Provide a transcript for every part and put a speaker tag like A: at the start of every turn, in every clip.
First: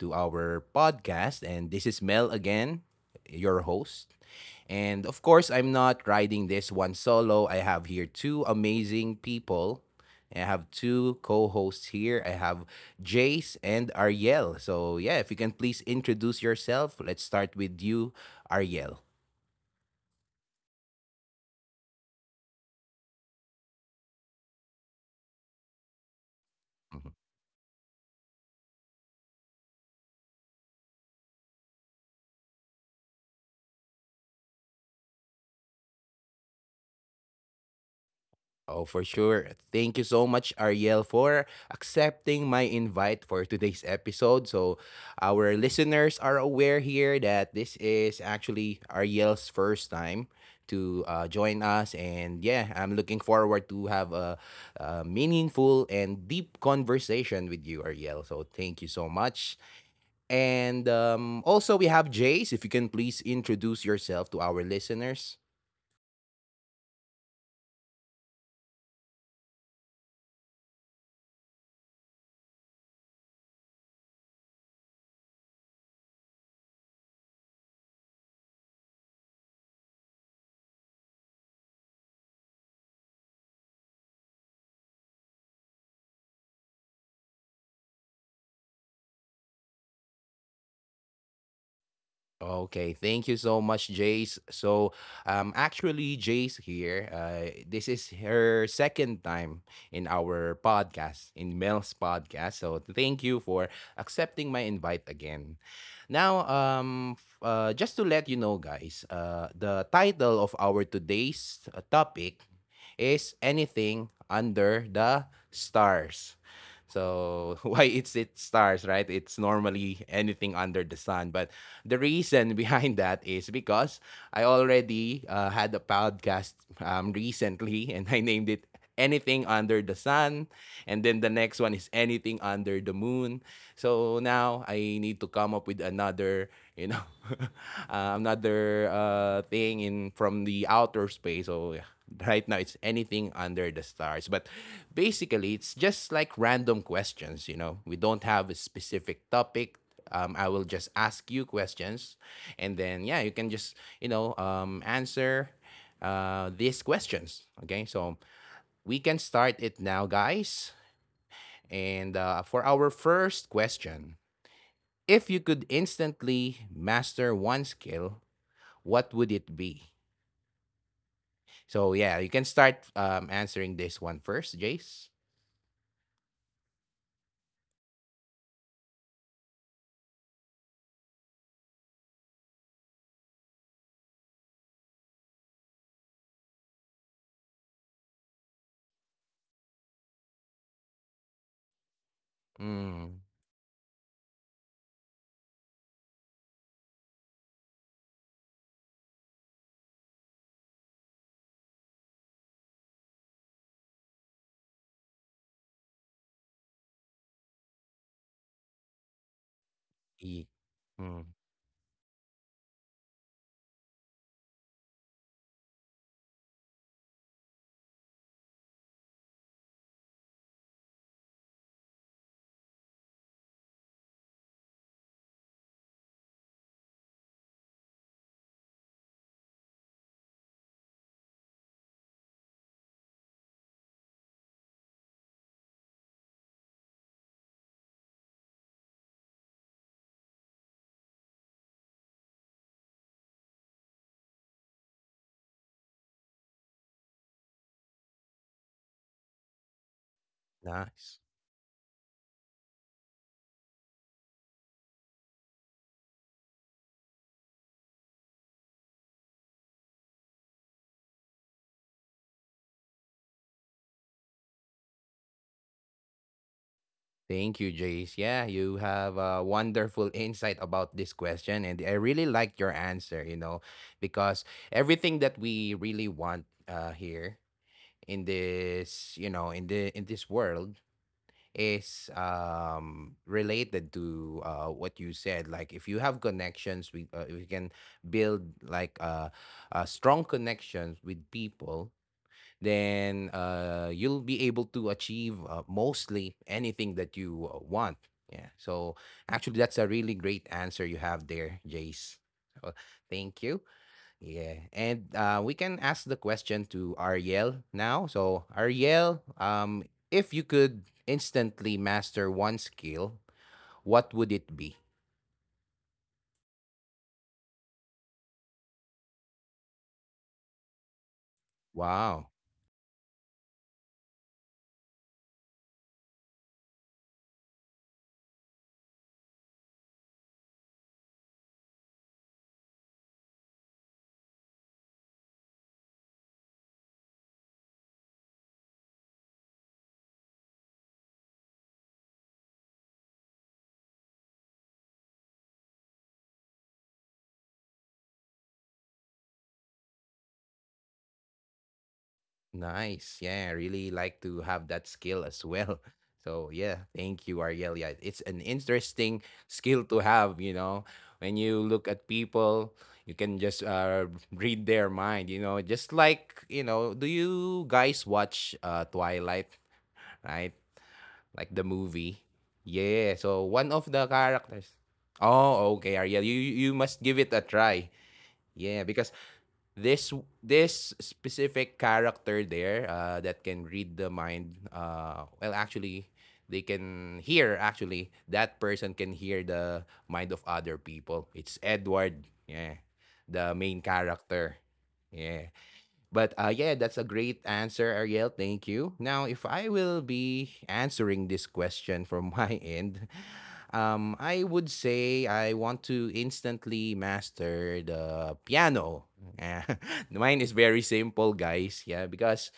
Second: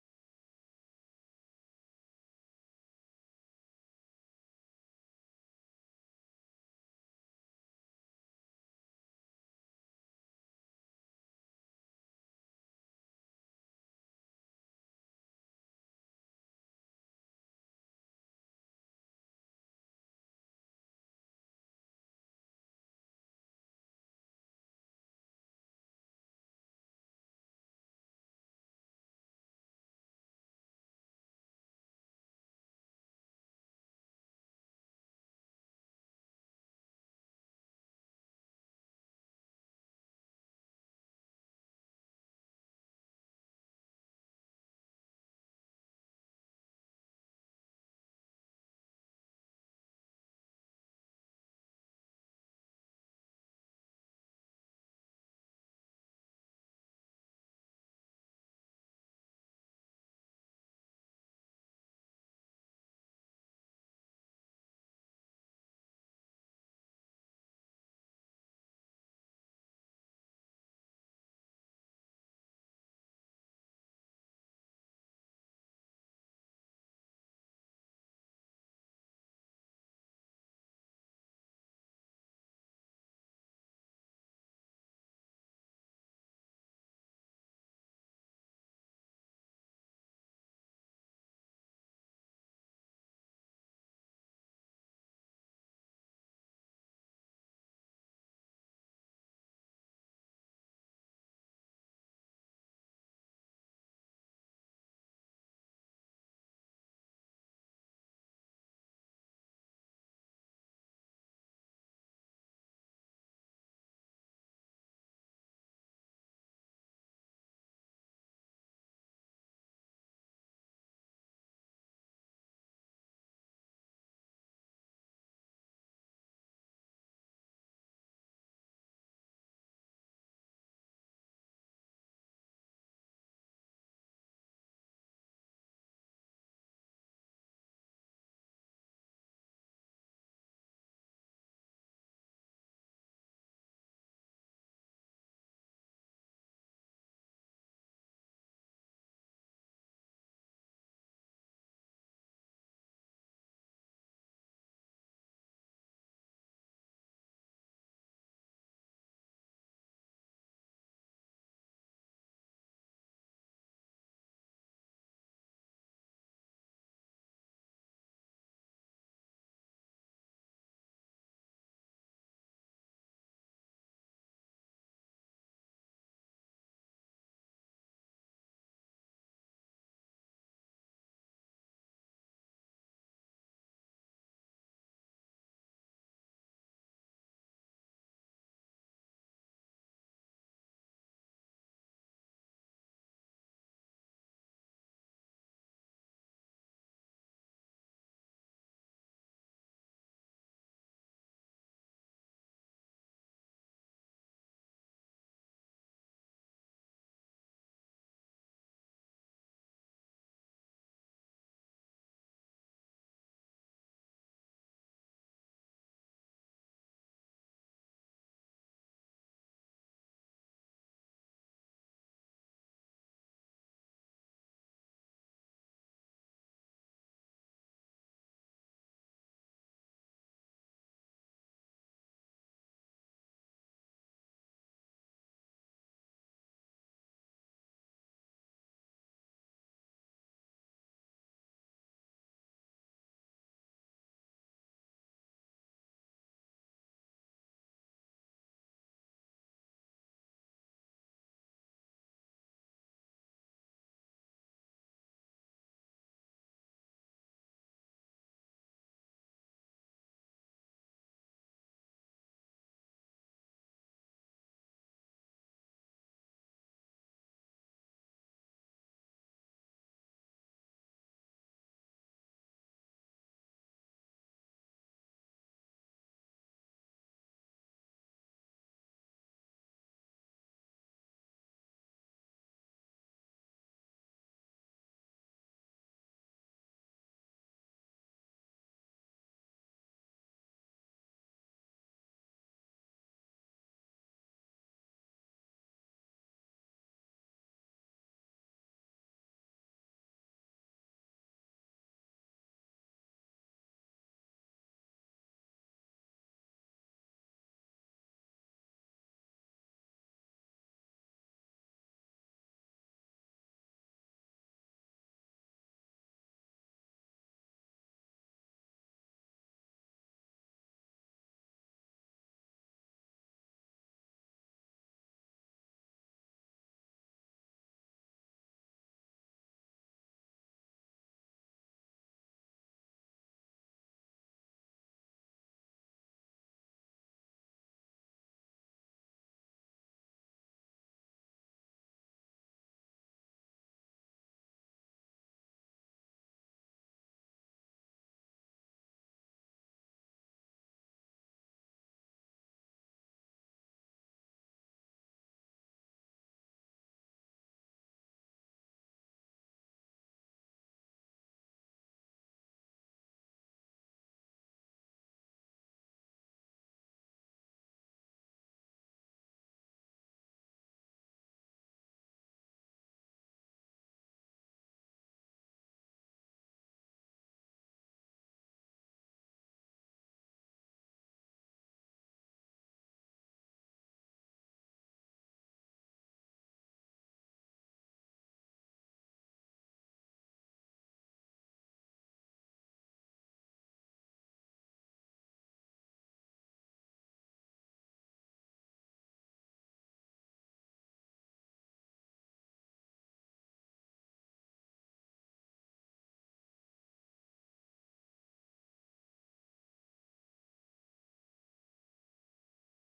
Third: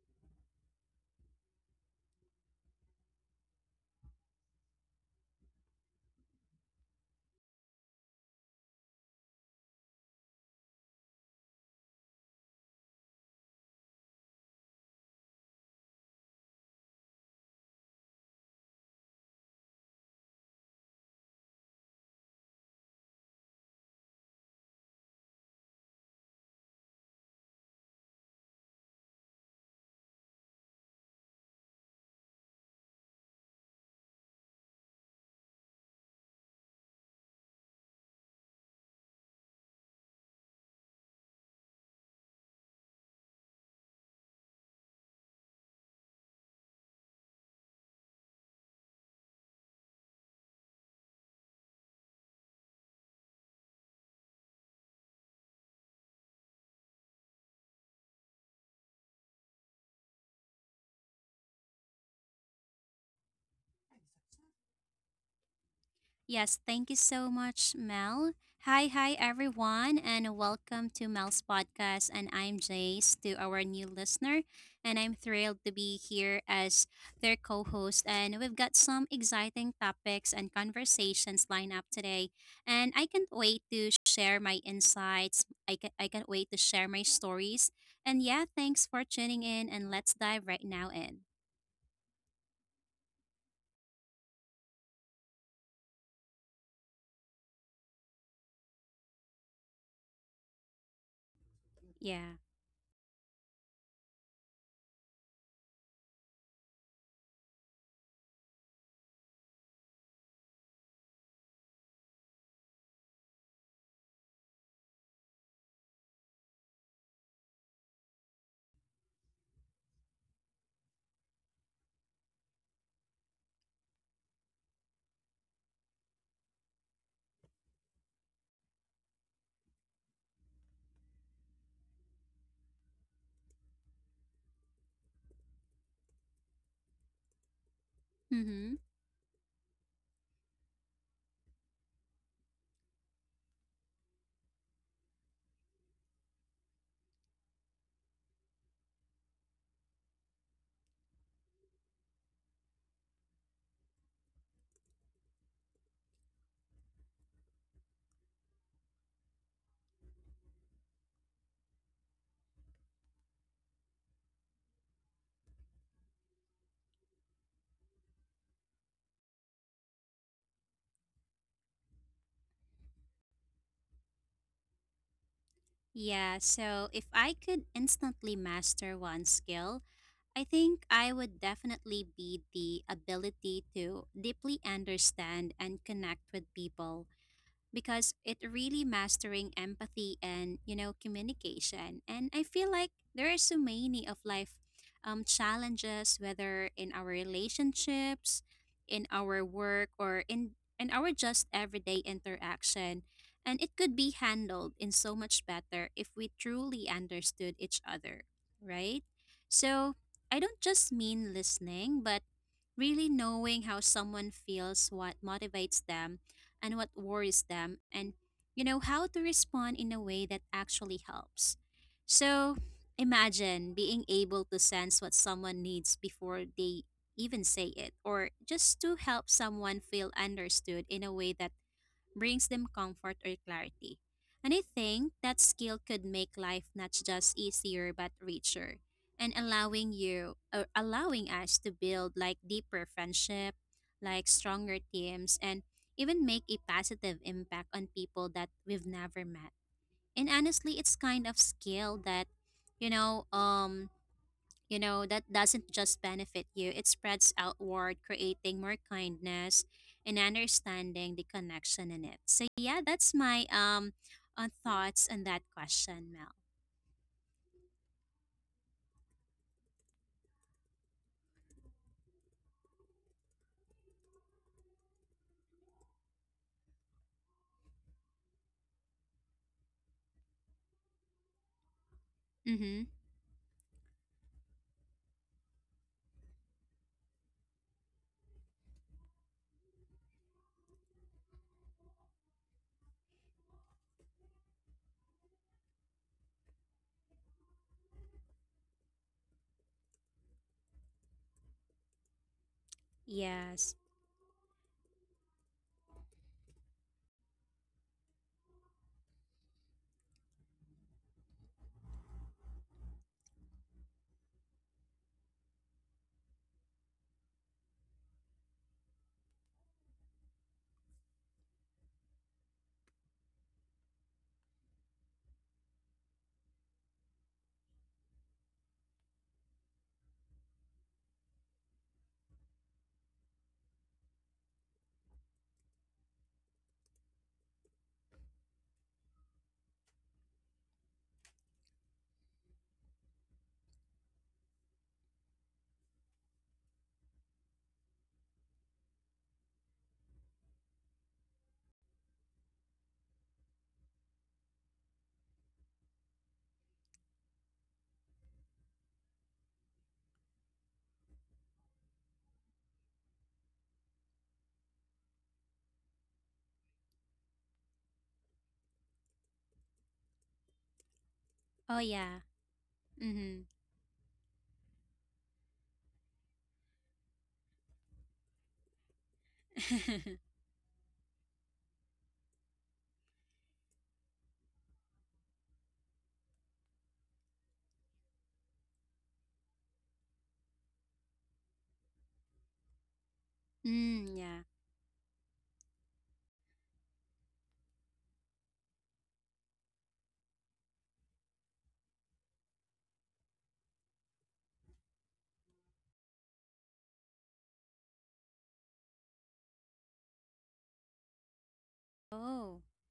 A: to our podcast. And this is Mel again, your host. And of course, I'm not riding this one solo. I have here two amazing people. I have two co hosts here. I have Jace and Ariel. So, yeah, if you can please introduce yourself, let's start with you, Ariel. Mm-hmm. Oh, for sure. Thank you so much, Ariel, for accepting my invite for today's episode. So, our listeners are aware here that this is actually Ariel's first time to join us. And yeah, I'm looking forward to have a meaningful and deep conversation with you, Ariel. So, thank you so much. And also, we have Jace. If you can please introduce yourself to our listeners.
B: Yes, thank you so much, Mel. Hi, everyone, and welcome to Mel's podcast. And I'm Jace to our new listener, and I'm thrilled to be here as their co host. And we've got some exciting topics and conversations lined up today. And I can't wait to share my insights, I, can, I can't wait to share my stories. And yeah, thanks for tuning in, and let's dive right now in.
A: Okay, thank you so much, Jace. So, actually, Jace here. This is her second time in our podcast, in Mel's
B: Yeah.
A: podcast. So, thank you for accepting my invite again. Now, just to let you know, guys, the title of our today's topic is anything under the stars. So why it's it stars, right? It's normally anything under the sun. But the reason behind that is because I already had a podcast recently, and I named it anything under the sun, and then the next one is anything under the moon. So now I need to come up with another, you know
B: Mm hmm.
A: another thing in from the outer space. So yeah, right now it's anything under the stars. But basically, it's just like random questions. You know, we don't have a specific topic. I will just ask you questions, and then yeah, you can just answer these questions. Okay, so we can start it now, guys. And for our first question, if you could instantly master one skill, what would it be? So yeah, you can start answering this one first, Jace.
B: Yeah, so if I could instantly master one skill, I think I would definitely be the ability to deeply understand and connect with people because it really mastering empathy and communication, and I feel like there are
A: Mm,
B: so many of life challenges, whether in our relationships, in our work, or in our just everyday interaction. And it could be handled in so much better if we truly understood each other, right? So I don't
A: ye-
B: just mean
A: mm,
B: listening but really knowing how someone feels, what motivates them, and what worries them, and how to respond in a way that actually helps. So imagine being able to sense what someone needs before they even say it, or just to help someone feel understood in a way that brings them comfort or clarity. And I think that skill could make life not just easier but richer, and allowing you or allowing us to build like deeper friendship, like stronger teams, and even make a positive impact on people that we've never met. And honestly, it's kind of
A: Nice.
B: skill that you know um that doesn't just benefit you, it spreads outward, creating more kindness and understanding the connection in it. So, yeah, that's my thoughts on that question, Mel.
A: Thank you, Jace. Yeah, you have a wonderful insight about this question, and I really like your answer. You know, because everything that we really want here in this, you know, in the in this world is
B: Mm-hmm.
A: related to what you said. Like, if you have connections, we if you can build like strong connections with people, then you'll be able to achieve mostly anything that you want. Yeah, so actually, that's a really great answer you have there, Jace. So thank
B: Yes.
A: you. Yeah, and we can ask the question to Ariel now. So, Ariel, if you could instantly master one skill, what would it be? Wow, nice. Yeah, I really like to have that skill as well. So, yeah, thank you, Ariel. Yeah, it's an interesting skill to have, you know. When you look at people, you can just read their mind, you know, just like, you know, do you guys watch Twilight? Right?
B: Oh,
A: Like the
B: yeah.
A: movie.
B: Mm-hmm.
A: Yeah, so one of the characters. Oh, okay, Ariel, you must give it a try. Yeah, because this this specific character there that can read the mind. Well, actually, they can hear. Actually, that person can hear the mind of other people. It's Edward. Yeah, the
B: mm,
A: main
B: yeah.
A: character. Yeah. But yeah, that's a great answer, Ariel. Thank you. Now, if I will be answering this question from my end, I would say I want to instantly master the piano. Eh, Mine is very simple, guys. Yeah,
B: Oh.
A: because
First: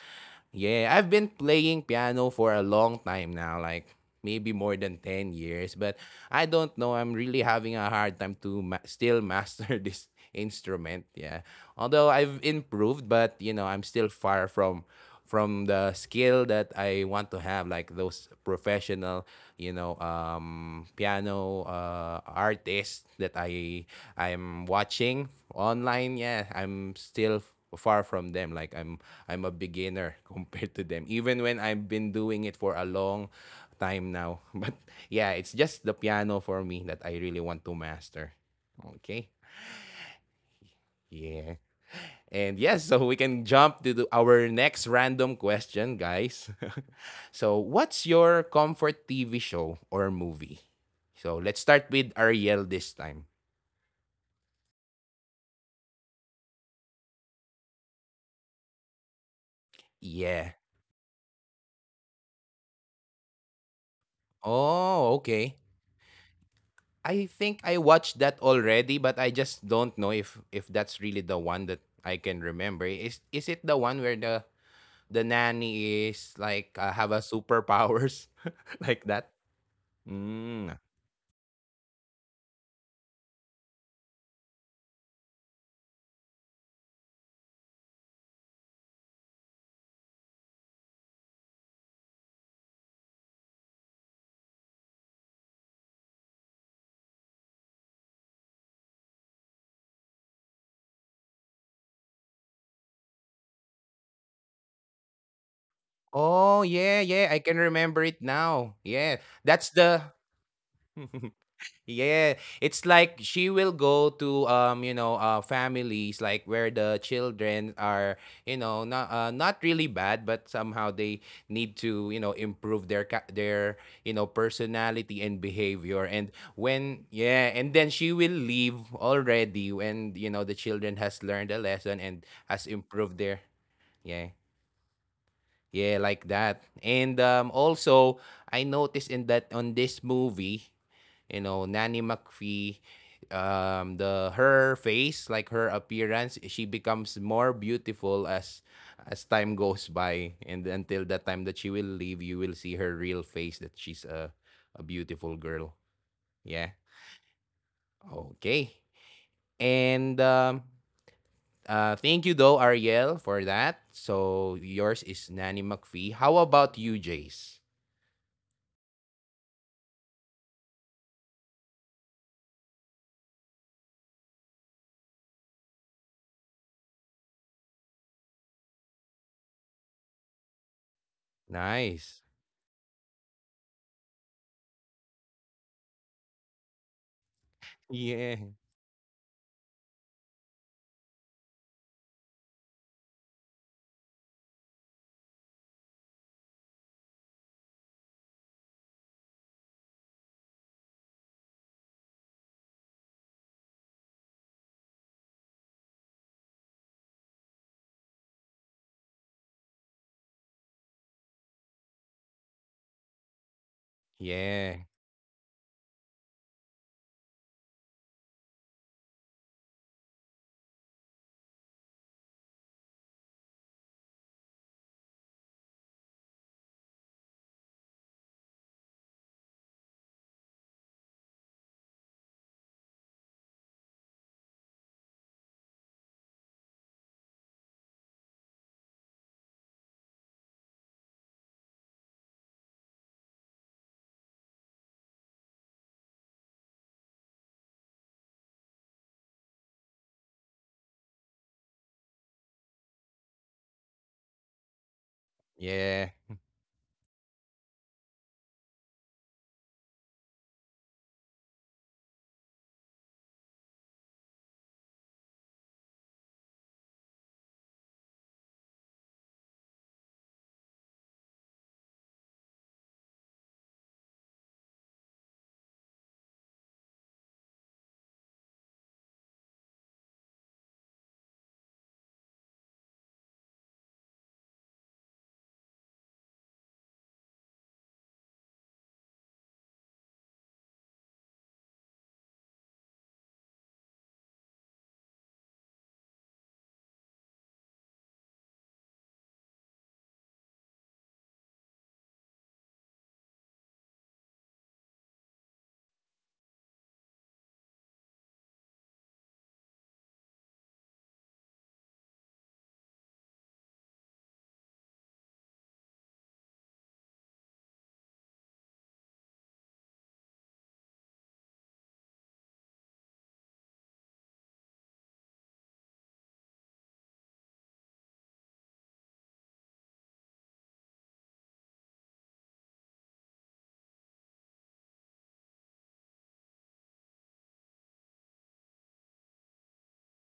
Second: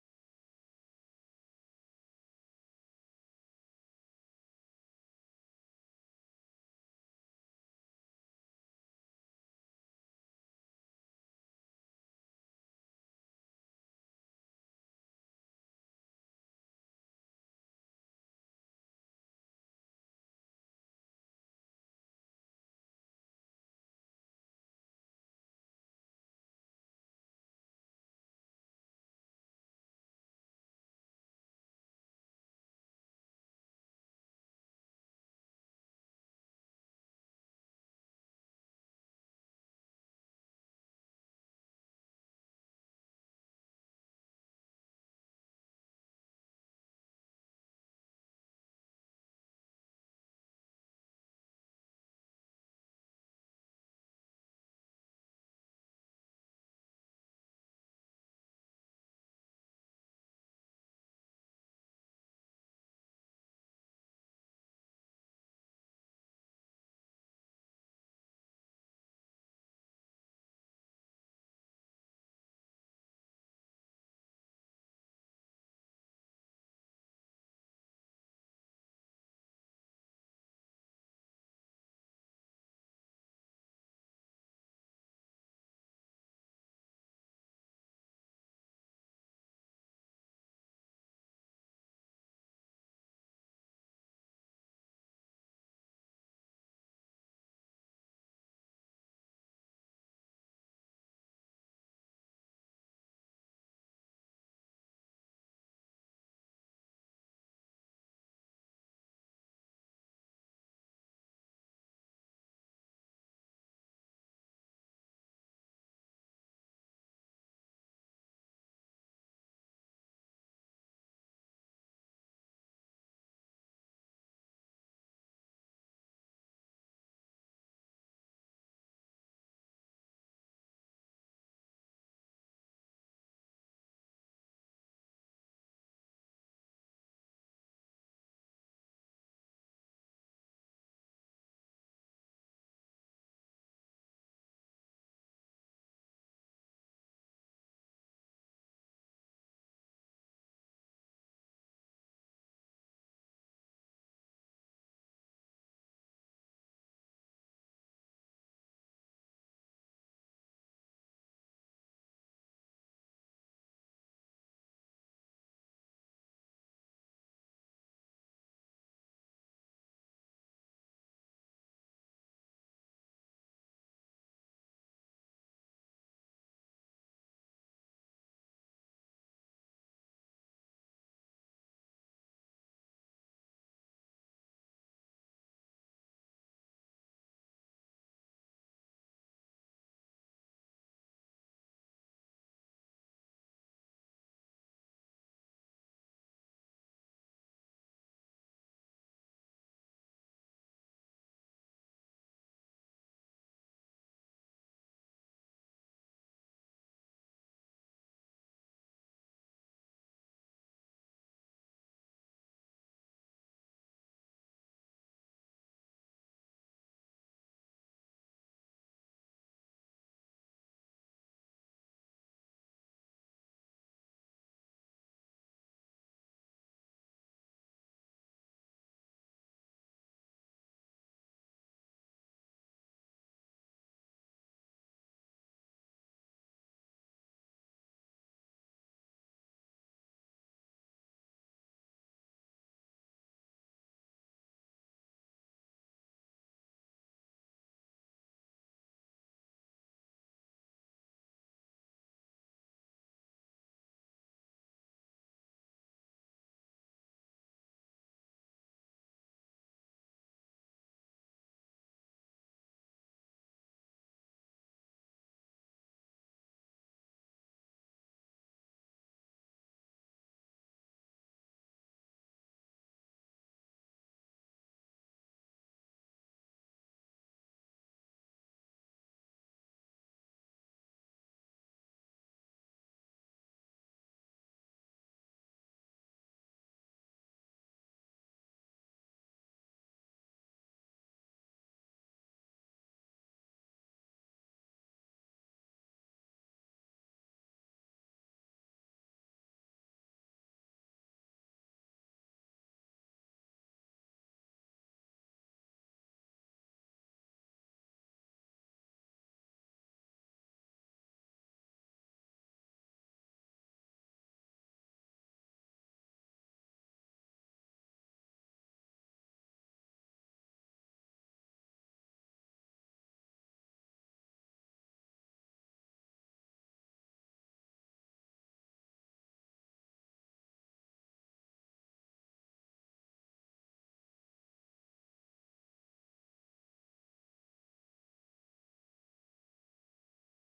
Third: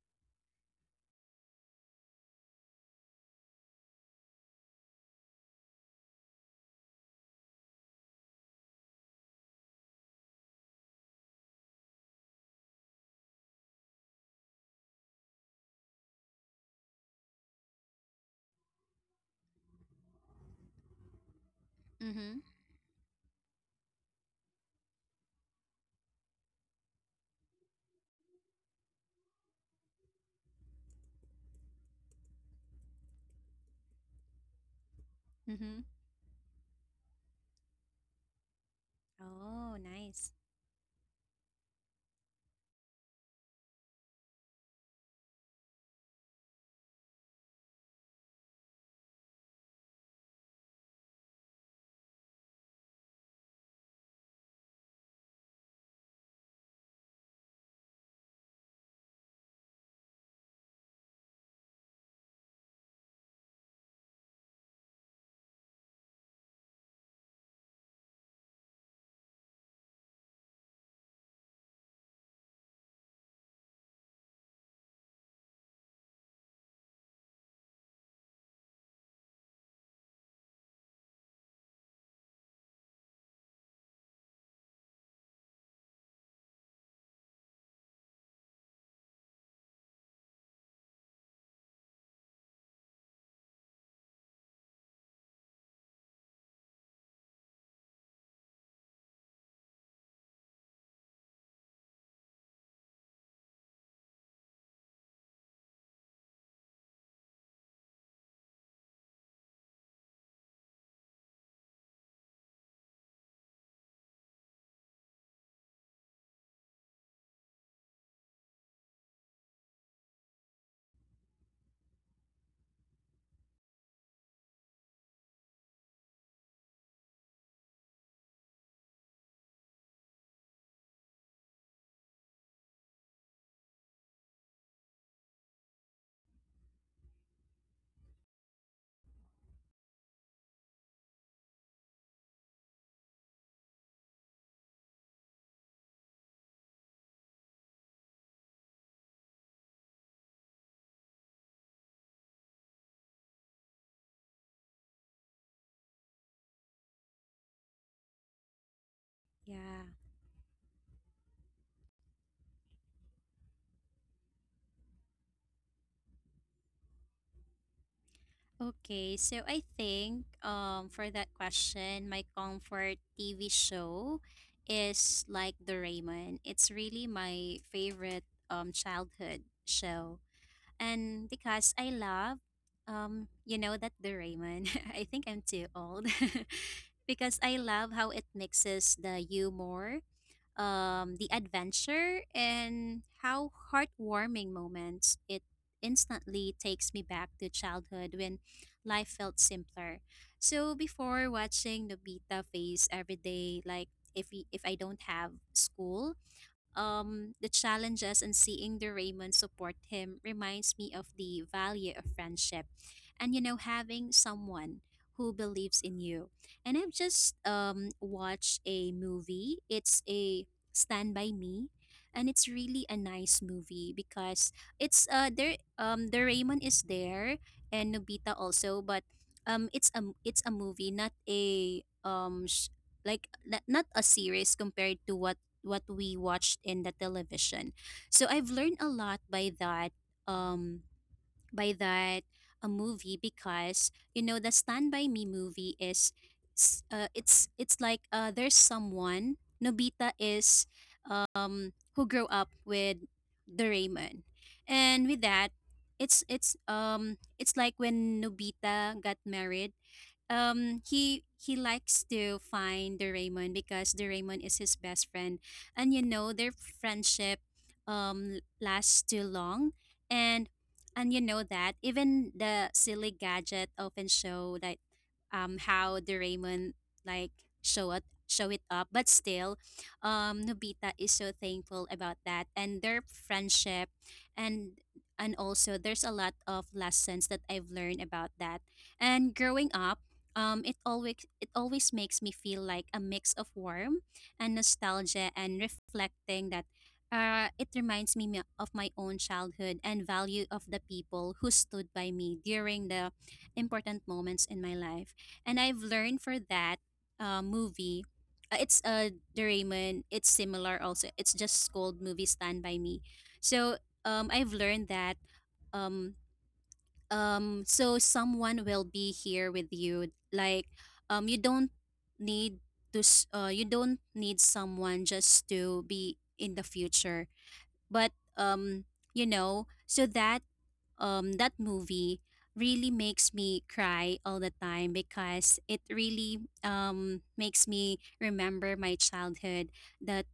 A: yeah, I've been playing piano for a long time now, like maybe more than 10 years, but I don't know, I'm really having a hard time to ma- still master this instrument, yeah. Although I've improved, but you know, I'm still far from the skill that I want to have, like those professional, you know, piano
B: Mm-hmm.
A: artists that I'm watching online. Yeah, I'm still far from them. Like I'm a beginner compared to them, even when I've been doing it for a long time now. But yeah, it's
B: Mm-hmm.
A: just the piano for me that I really want to master. Okay.
B: Oh, nice.
A: Yeah. And yes, so we can jump to our next random question, guys. So, what's your comfort TV show or movie? So, let's start with Ariel this time. Yeah. Oh, okay. I think I watched that already, but I just don't know if that's really the one that I can remember. Is it the one where the nanny is like have a superpowers like that? Mm. Oh, yeah, yeah, I can remember it now. Yeah. That's the. Yeah, it's like she will go to you know, families like where the children are, you know, not really bad, but somehow they need to, you know, improve their personality and behavior. And when yeah, and then she will leave already when, you know, the children has learned a lesson and has improved their. Yeah. Yeah, like that. And also, I noticed in that on this movie, you know, Nanny McPhee, the her face, like her appearance, she becomes more beautiful as time goes by, and until the time that she will leave, you will see her real face that she's a beautiful girl. Yeah. Okay.
B: Yeah.
A: And thank you though, Ariel, for that. So yours is Nanny McPhee. How about you, Jace?
B: Okay, so I think for that question, my comfort TV show is like Doraemon. It's really my favorite childhood show. And because I love
A: Nice.
B: you know that Doraemon. I think I'm too old. because I love how it
A: Yeah.
B: mixes the humor, the adventure, and how heartwarming moments it instantly takes me back to childhood when life felt simpler. So before watching Nobita face every day, like if I don't have school, the challenges and seeing the Raymond support him reminds me of the value of friendship and, you know, having someone
A: Yeah.
B: who believes in you. And I've just watched a movie. It's a Stand By Me. And it's really a nice movie because it's there the Raymond is there, and Nobita also, but it's a, it's a movie, not a like not, not a series compared to what we watched in the television. So I've learned a lot by that um by that a movie, because you know the Stand by Me movie is it's like there's someone Nobita is, who grew up with Doraemon. And with that,
A: Yeah.
B: it's like when Nobita got married, he likes to find Doraemon because Doraemon is his best friend, and you know their friendship lasts too long. and and you know that even the silly gadget often show that, how Doraemon, like, show it up, but still, Nobita is so thankful about that and their friendship. and and also there's a lot of lessons that I've learned about that, and growing up, it always makes me feel like a mix of warmth and nostalgia, and reflecting that, it reminds me of my own childhood and value of the people who stood by me during the important moments in my life. And I've learned for that movie. It's a, Doraemon. It's similar also. It's just called movie Stand by Me. So I've learned that um so someone will be here with you, like, you don't need you don't need someone just to be in the future, but you know, so that, that movie really makes me cry all the time because it really makes me remember my childhood, that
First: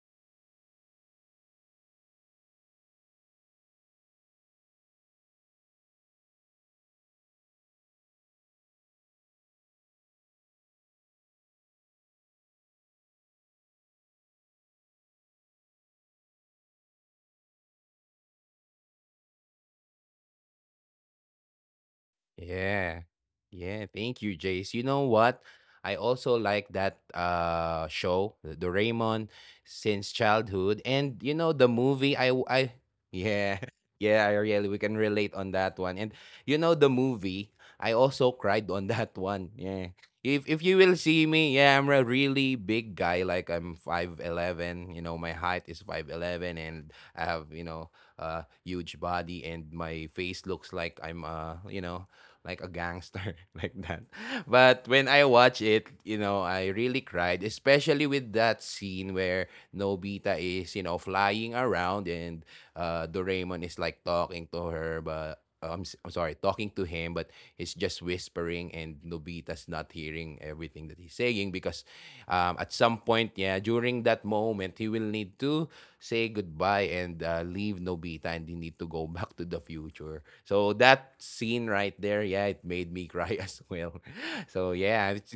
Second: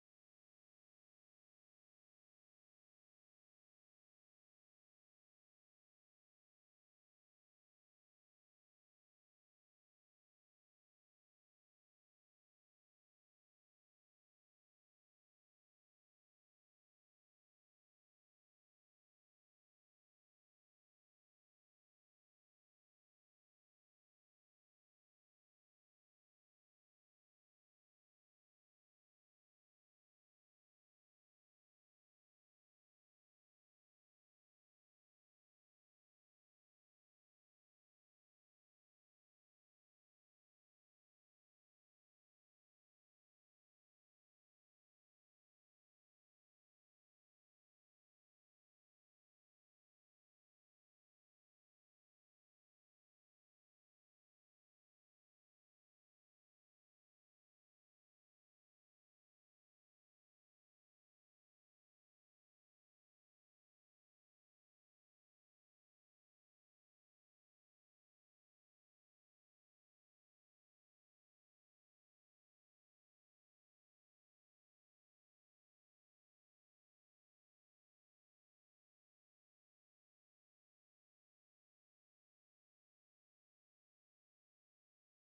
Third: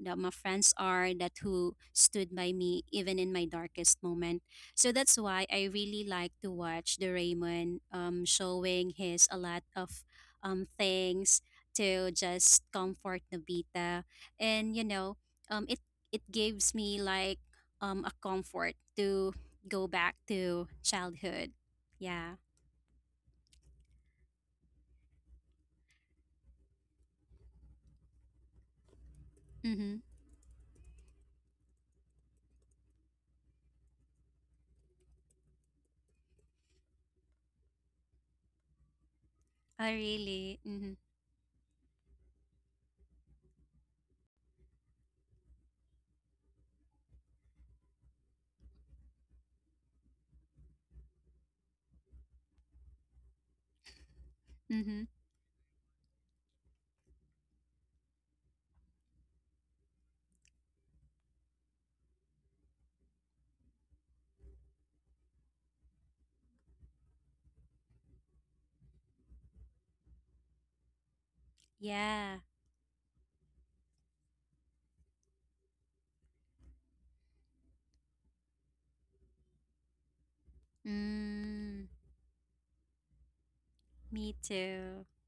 B: that my friends are that who stood by me even in my darkest moment. So that's why I really like to watch the Raymond showing his a lot of things to just comfort Nobita. And you know, it, it gives me like, a comfort to go back to childhood. Yeah.
A: Yeah. Yeah, thank you, Jace. You know what? I also like that show, the Doraemon,
B: Mm-hmm.
A: since childhood. And you know the movie I w- I yeah. Yeah, I really we can relate on that one. And you know the movie, I also cried on that one.
B: Oh,
A: Yeah. If
B: really?
A: if you
B: Mm-hmm.
A: will see me, yeah, I'm a really big guy like I'm 5'11, you know, my height is 5'11 and I have, you know, a huge body and my face looks like I'm you know, like a gangster like that. But
B: Mm-hmm.
A: when I watch it, you know, I really cried, especially with that scene where Nobita is, you know, flying around and Doraemon is like talking to her, but I'm sorry, talking to him, but he's just whispering, and Nobita's not hearing everything that he's saying because
B: Yeah.
A: at some point, yeah, during that moment, he will need to say goodbye and leave Nobita and they need to go back to the future. So that scene
B: Mm,
A: right there, yeah, it made me cry as well.
B: me
A: So yeah,
B: too.
A: it's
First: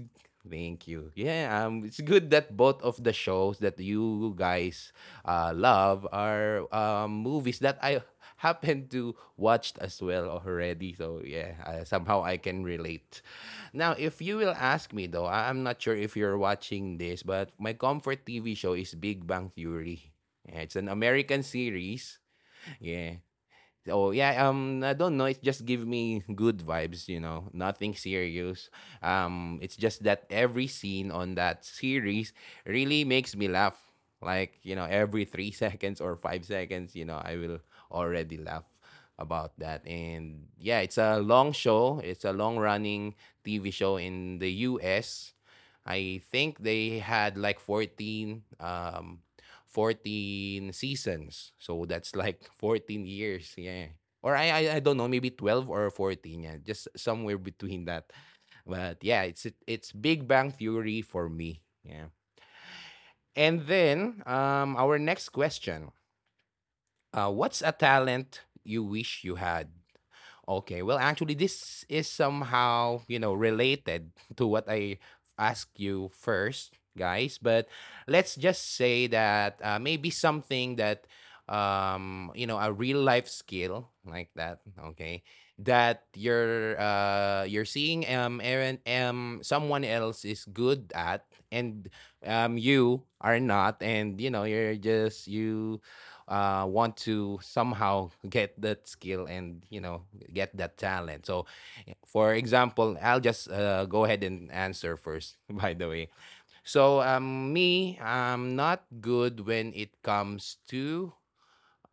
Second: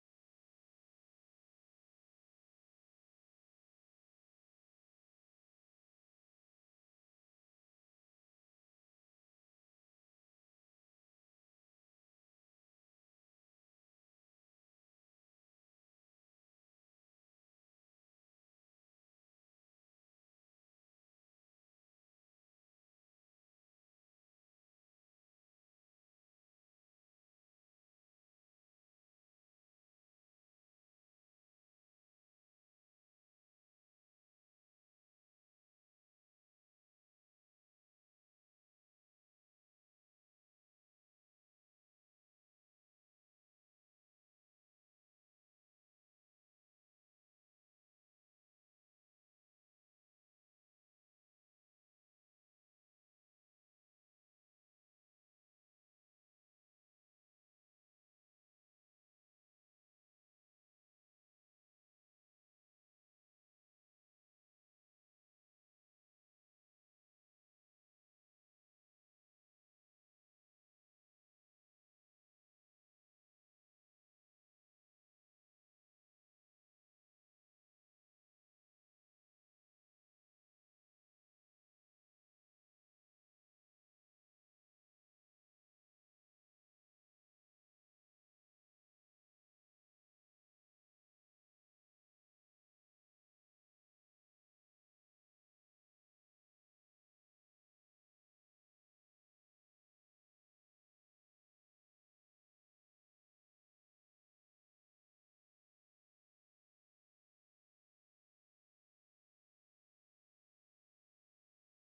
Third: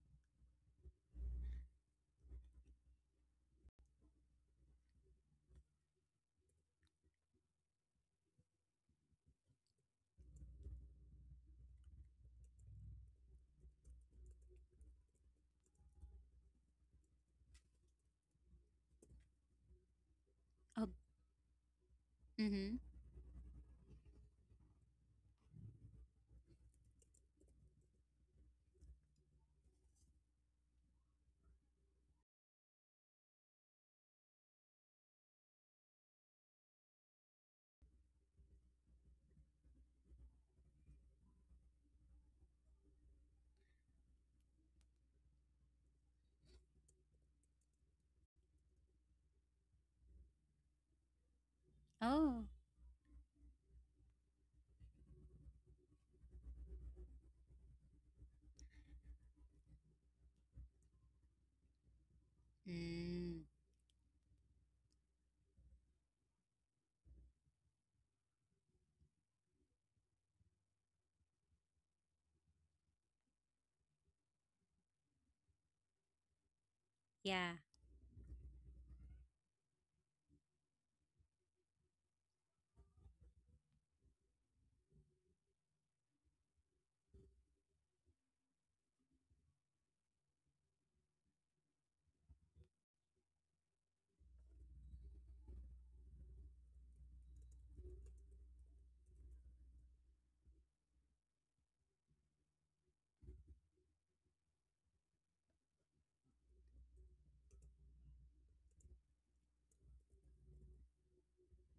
A: thank you. Yeah, it's good that both of the shows that you guys love are movies that I happen to watched as well already. So yeah, somehow I can relate. Now, if you will ask me though, I'm not sure if you're watching this, but my comfort TV show is Big Bang Theory. Yeah, it's an
B: Oh,
A: American series.
B: mm-hmm.
A: Yeah. So yeah, I don't know. It just give me good vibes, you know. Nothing serious. It's just that every scene on that series really makes me laugh. Like you know, every 3 seconds or 5 seconds, you know, I will already laugh about that. And yeah, it's a long show. It's a long running TV show in the U.S. I think they had like 14 14 seasons. So that's
B: Oh.
A: like 14 years. Yeah. Or I don't know, maybe 12 or 14. Yeah. Just somewhere between that. But yeah, it's Big Bang Theory for me. Yeah.
B: Mm,
A: And then our next question. What's a talent you wish you had? Okay. Well, actually, this is somehow, you know, related to what I asked you first, guys.
B: yeah.
A: But let's just say that maybe something that, you know, a real life skill like that. Okay. That you're seeing Aaron, someone else is good at, and you are not, and you know you're just you want to somehow get that skill, and you know, get that talent. So, for example, I'll just go ahead and answer first. By the way, so me, I'm not good when it comes to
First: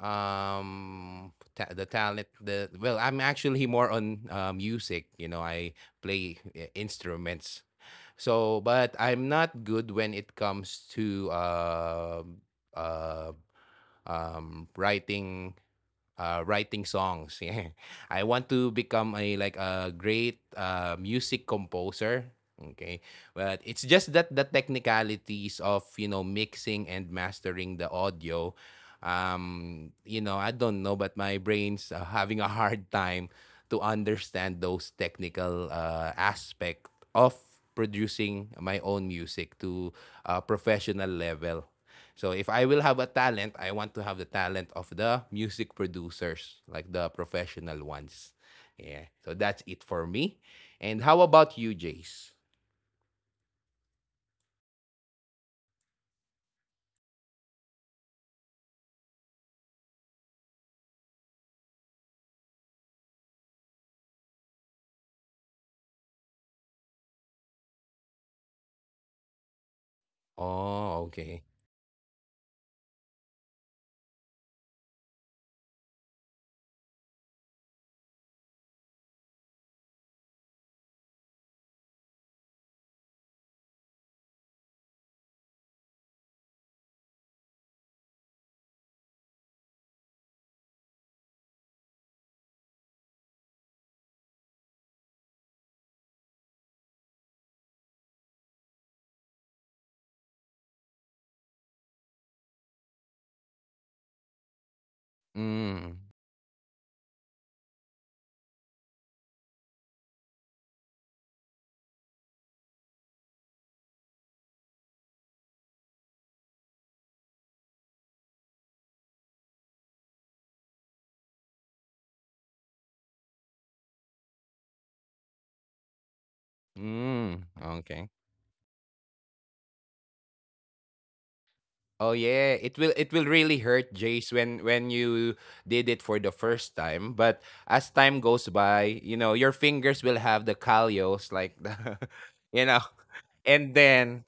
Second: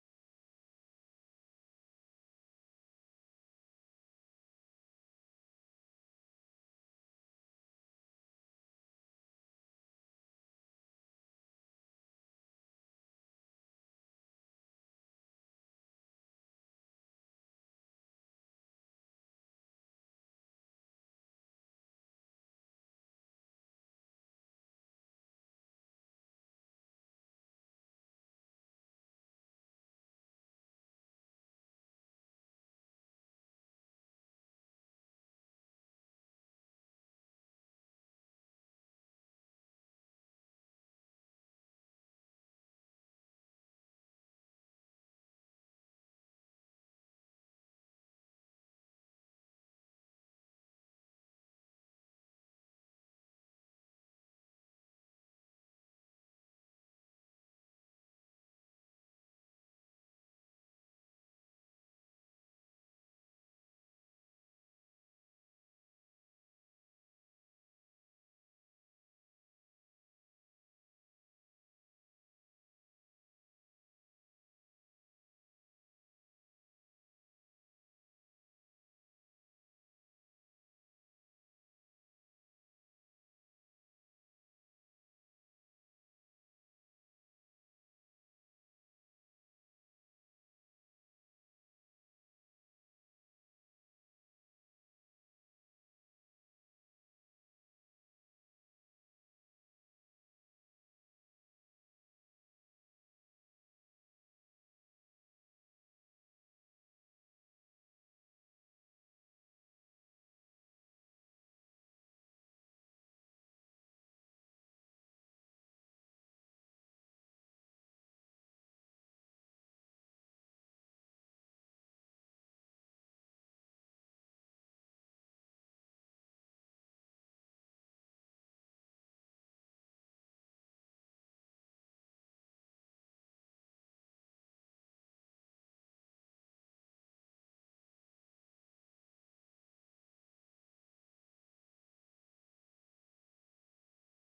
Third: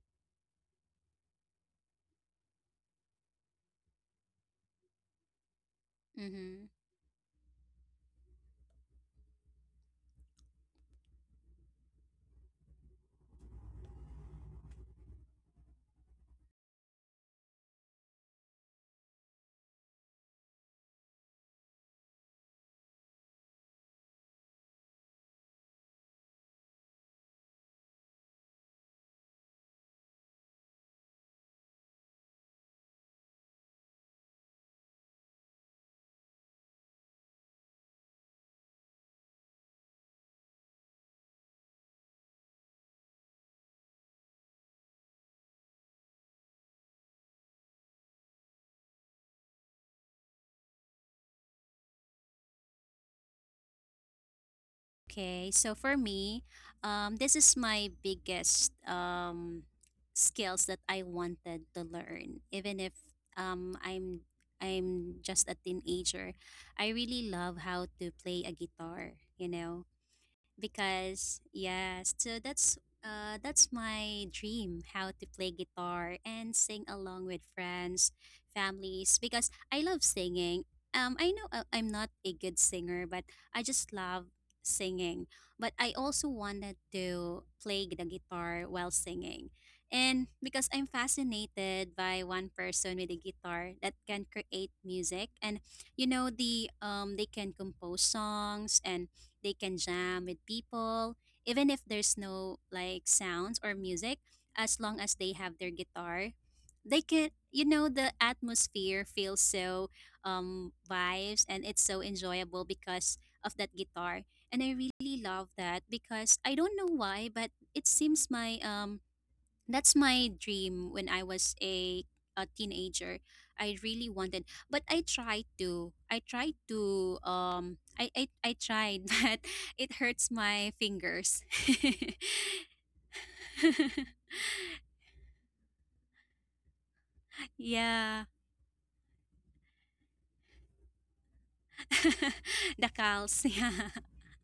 A: ta- the talent the well, I'm actually more on music. You know, I play
B: Mm-hmm.
A: instruments. So but I'm not good when it comes to uh, um, writing writing songs. Yeah. I want to become a like a great music composer. Okay, but it's just that the technicalities of you know mixing and mastering the audio, you know I don't know, but my brain's having a hard time to understand those technical aspect of producing my own music to a professional level. So if I will have a talent, I want to have the talent of the music producers, like the professional ones. Yeah. So that's it for me. And how about you, Jace?
B: Okay. So for me, this is my biggest skills that I wanted to learn, even if um I'm I'm just a teenager. I really love how to play a guitar, you know.
A: Oh,
B: Because
A: okay.
B: yes, so that's my dream, how to play guitar and sing along with friends, families, because I love singing. I know I'm not a good singer, but I just love singing. But I also wanted to play the guitar while singing. And because I'm fascinated by one person with a guitar that can create music, and you know the they can compose songs, and they can jam with people, even if there's no like sounds or music, as long as they have their
A: Mm.
B: guitar. They can, you know, the atmosphere feels so vibes, and it's so enjoyable because of that guitar. And I really love that because I don't know why, but it seems my that's my dream when I was a teenager. I really wanted, but I tried to. I tried to.
A: Mm. Okay.
B: I tried, but it hurts my fingers.
A: Oh yeah, it will really hurt Jace when you did it for the first time, but as
B: yeah,
A: time goes by, you know, your fingers will have the callos like the you
B: the
A: know.
B: calves. Yeah,
A: And then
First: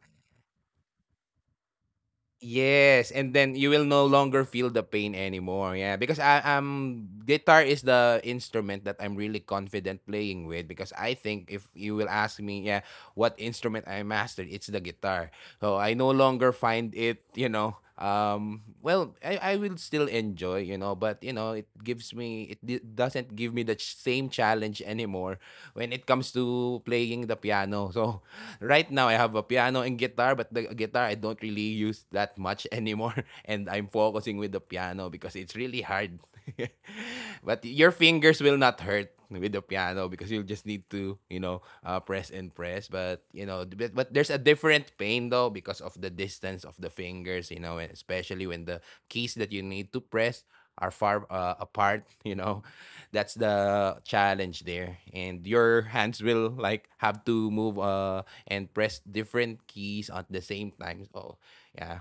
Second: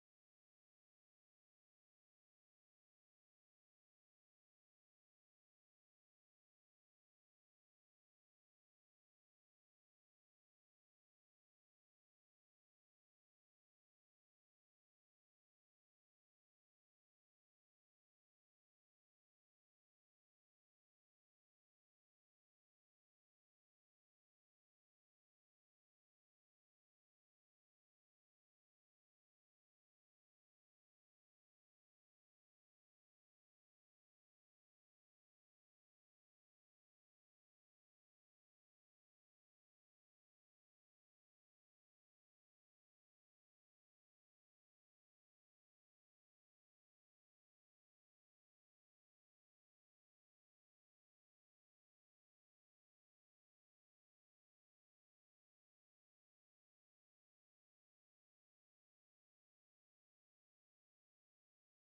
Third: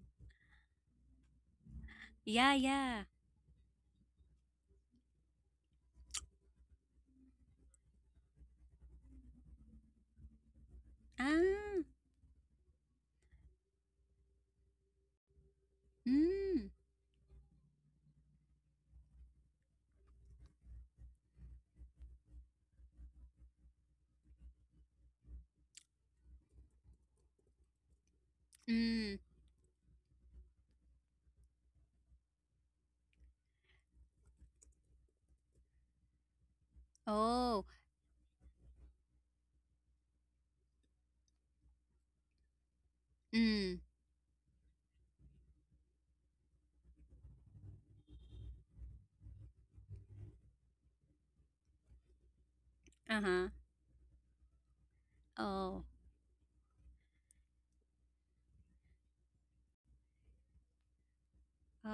B: yeah, yeah.
A: yes, and then you will no longer feel the pain anymore. Yeah, because I guitar is the instrument that I'm really confident playing with because I think if
B: Ah,
A: you will ask me, yeah, what instrument I mastered, it's the guitar. So I no longer
B: mm,
A: find it, you know, well, I will still enjoy, you know, but, you know, it gives me, doesn't give me the same challenge anymore when it comes to playing the piano. So right now I
B: mm.
A: have a piano and guitar, but the guitar I don't really use that much anymore. And I'm focusing with the piano because it's really hard. But
B: Oh,
A: your fingers will not hurt with the piano because you'll just need to, you know, press and press. But you know,
B: mm.
A: but there's a different pain though, because of the distance of the fingers, you know, and especially when the keys that you need to press are far apart, you know,
B: Uh
A: that's
B: huh.
A: the challenge there. And your
B: Oh,
A: hands will like have to move and press different keys at the same time, so
B: all
A: yeah.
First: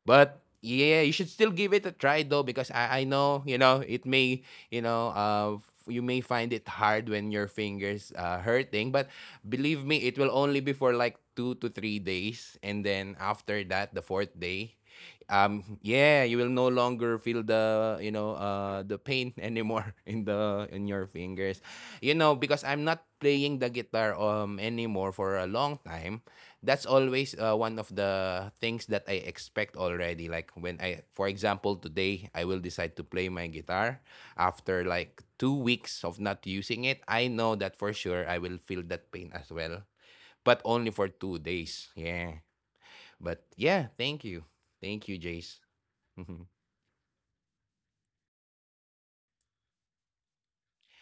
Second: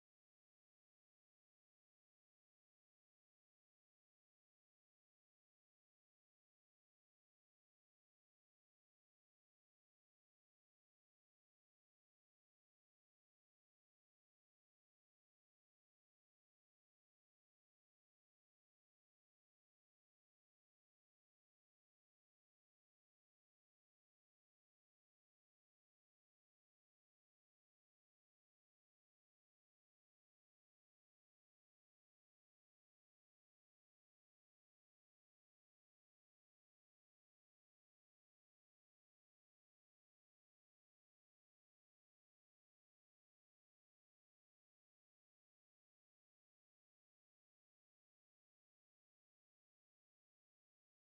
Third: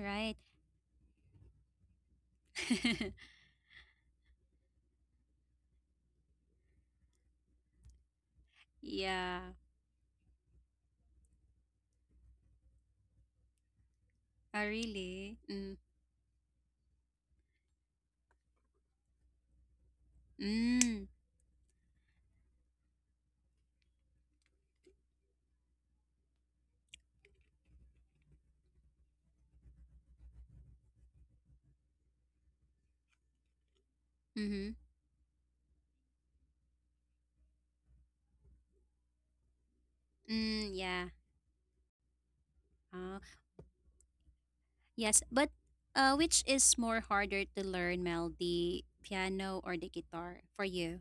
B: right.
A: But yeah, you should still give it a try though, because I know, you know, it may, you know, you may find it hard when your fingers hurting, but
B: yeah.
A: believe me, it will only be for like 2 to 3 days, and then after that the fourth
B: Ah,
A: day,
B: really? Mm.
A: yeah, you will no longer feel the, you know, the pain anymore in the in your
B: Mm.
A: fingers, you know. Because I'm not playing the guitar anymore for a long time, that's always one of the things that I expect already. Like when I, for example, today I will decide to play my guitar
B: Mm-hmm.
A: after like 2 weeks of not using it, I know that for sure I will feel that pain as well, but
B: Mm,
A: only for
B: yeah.
A: 2 days. Yeah,
B: Oh,
A: but yeah, thank you. Thank you,
B: yes. But
A: Jace.
B: which
A: Mhm.
B: is more harder to learn, Mel, the piano or the guitar for you?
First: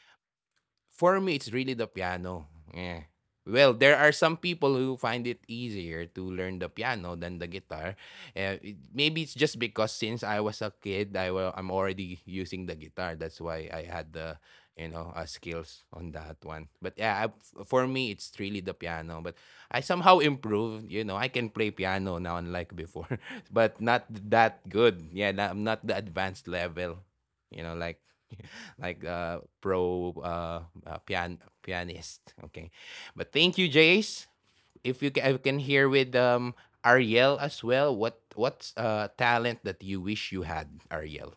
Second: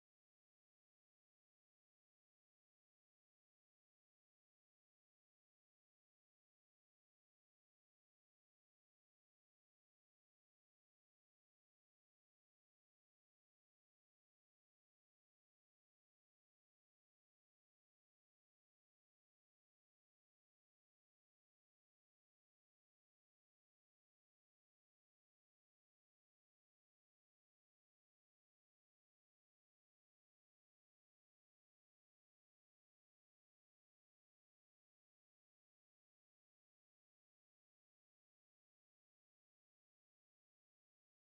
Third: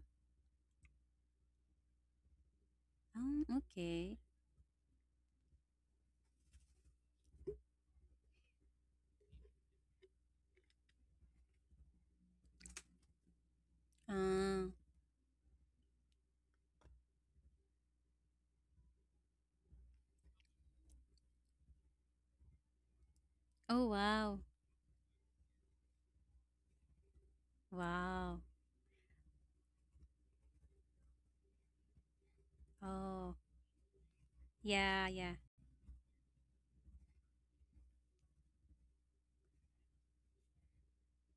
A: For me, it's really the piano. Yeah. Well, there are
B: Okay.
A: some people who find it easier to learn the piano than the guitar. Maybe it's just because since I was a kid, I'm already using the guitar. That's why I had the,
B: Uh,
A: you know, skills on that one. But yeah, I, for me, it's really the piano. But I somehow improved. You know, I can play piano now, unlike before, but
B: oh,
A: not
B: wow.
A: that good. Yeah, I'm not the advanced level. You know, like
B: Wow.
A: like pro pianist. Okay, but
B: Oh,
A: thank you, Jace. If
B: yeah,
A: you I
B: yeah.
A: can hear with Ariel as well. What's talent that you wish you had, Ariel?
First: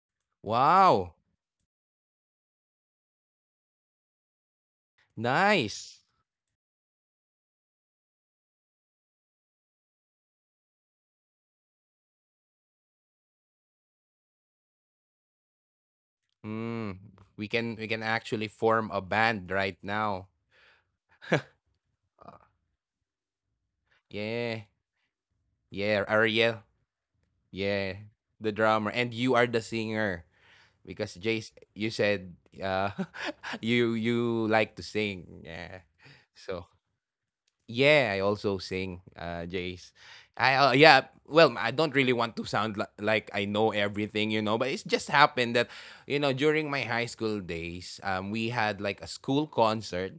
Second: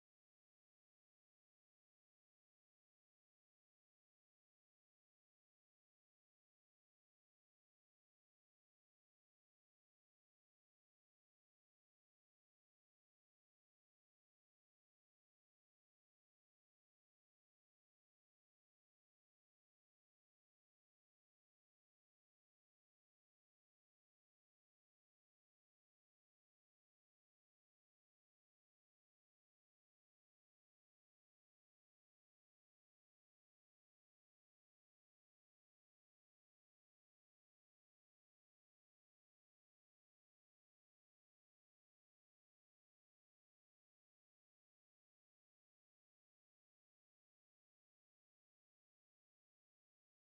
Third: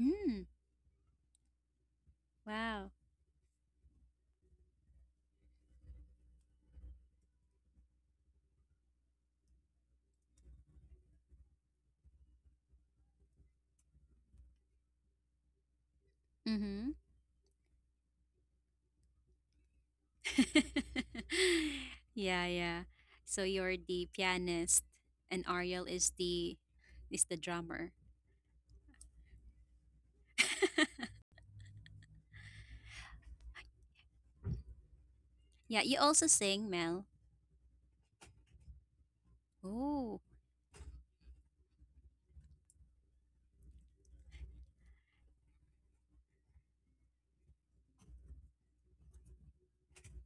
B: Mm,
A: Wow.
B: wow.
A: Nice.
B: Mm-hmm.
A: Mm, we can actually form a band right now. Uh,
B: yeah, yeah. So you're the
A: yeah.
B: pianist and Ariel
A: Yeah,
B: is the,
A: Ariel.
B: is the drummer.
A: Yeah, the drummer, and you are the singer. Because Jace, you said, you like to sing,
B: Yeah,
A: yeah.
B: you also sing,
A: So
B: Mel.
A: yeah, I also sing, Jace.
B: Oh.
A: I yeah. Well, I don't really want to sound like I know everything, you know. But it's just happened that, you know, during my high school days, we had like a school concert,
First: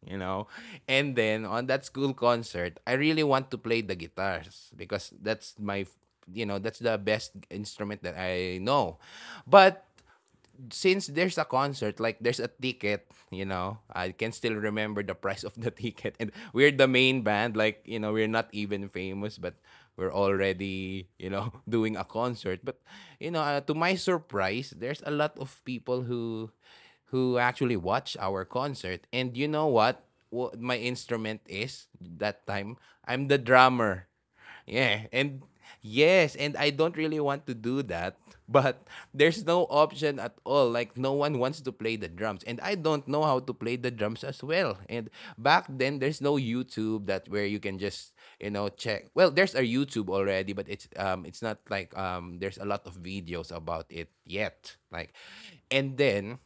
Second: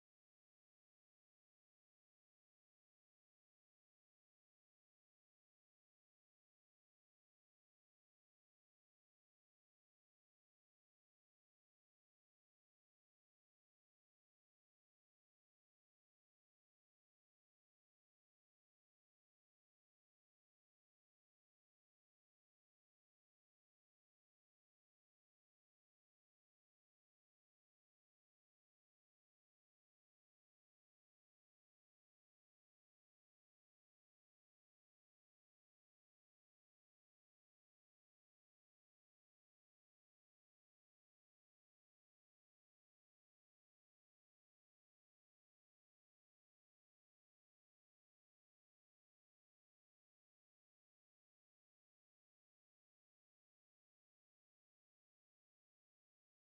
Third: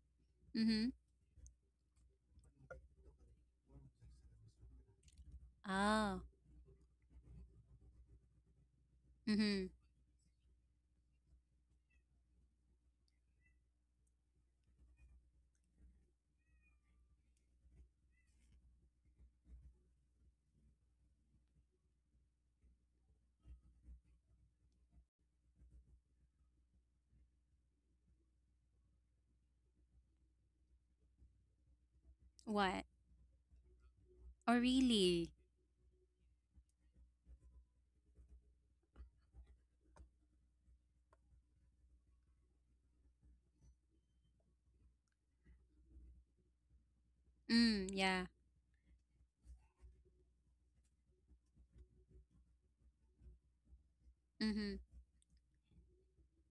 A: you know,
B: Mm-hmm.
A: and then on that school concert, I really want to play the guitars, because that's my,
B: Oh.
A: you know, that's the best instrument that I know.
B: Mm-hmm.
A: But since there's a concert, like there's a ticket, you know, I can still remember the price of the ticket. And we're the main band, like, you know, we're not even famous, but we're already, you know, doing a concert. But, you know, to my surprise, there's a lot of people who actually watch our concert. And you know what? What my instrument is that time?
B: What?
A: I'm the drummer.
B: Oh,
A: Yeah,
B: really?
A: and yes, and I don't really want to do that, but there's no option at all. Like no one wants to play the drums, and I don't know how to play the drums as well. And back then, there's no YouTube that where you can
B: Mm,
A: just,
B: yeah.
A: you know, check. Well, there's a YouTube already, but it's it's not like, there's a lot of videos about it
B: Mm-hmm.
A: yet. Like, and then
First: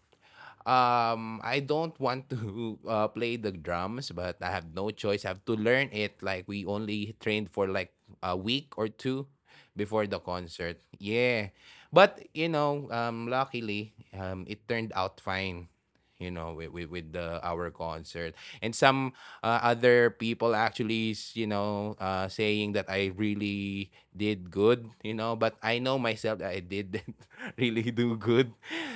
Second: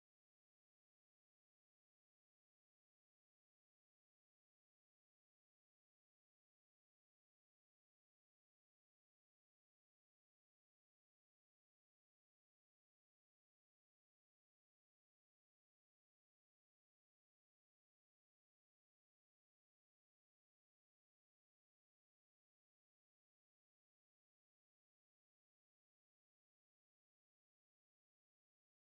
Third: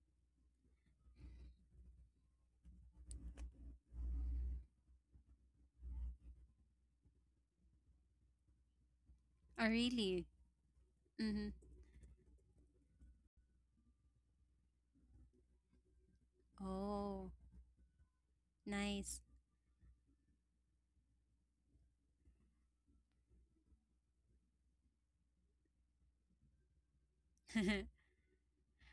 A: I don't want to play the drums, but I have no choice. I have to learn it. Like we only trained for like a week or two
B: Oh,
A: before the
B: really?
A: concert. Yeah,
B: Mm-hmm.
A: but you know, luckily, it turned out fine. You know, with the
B: Oh,
A: our concert. And some
B: nice.
A: other people actually, you know, saying that I really did good. You know, but I know myself that I didn't really do good.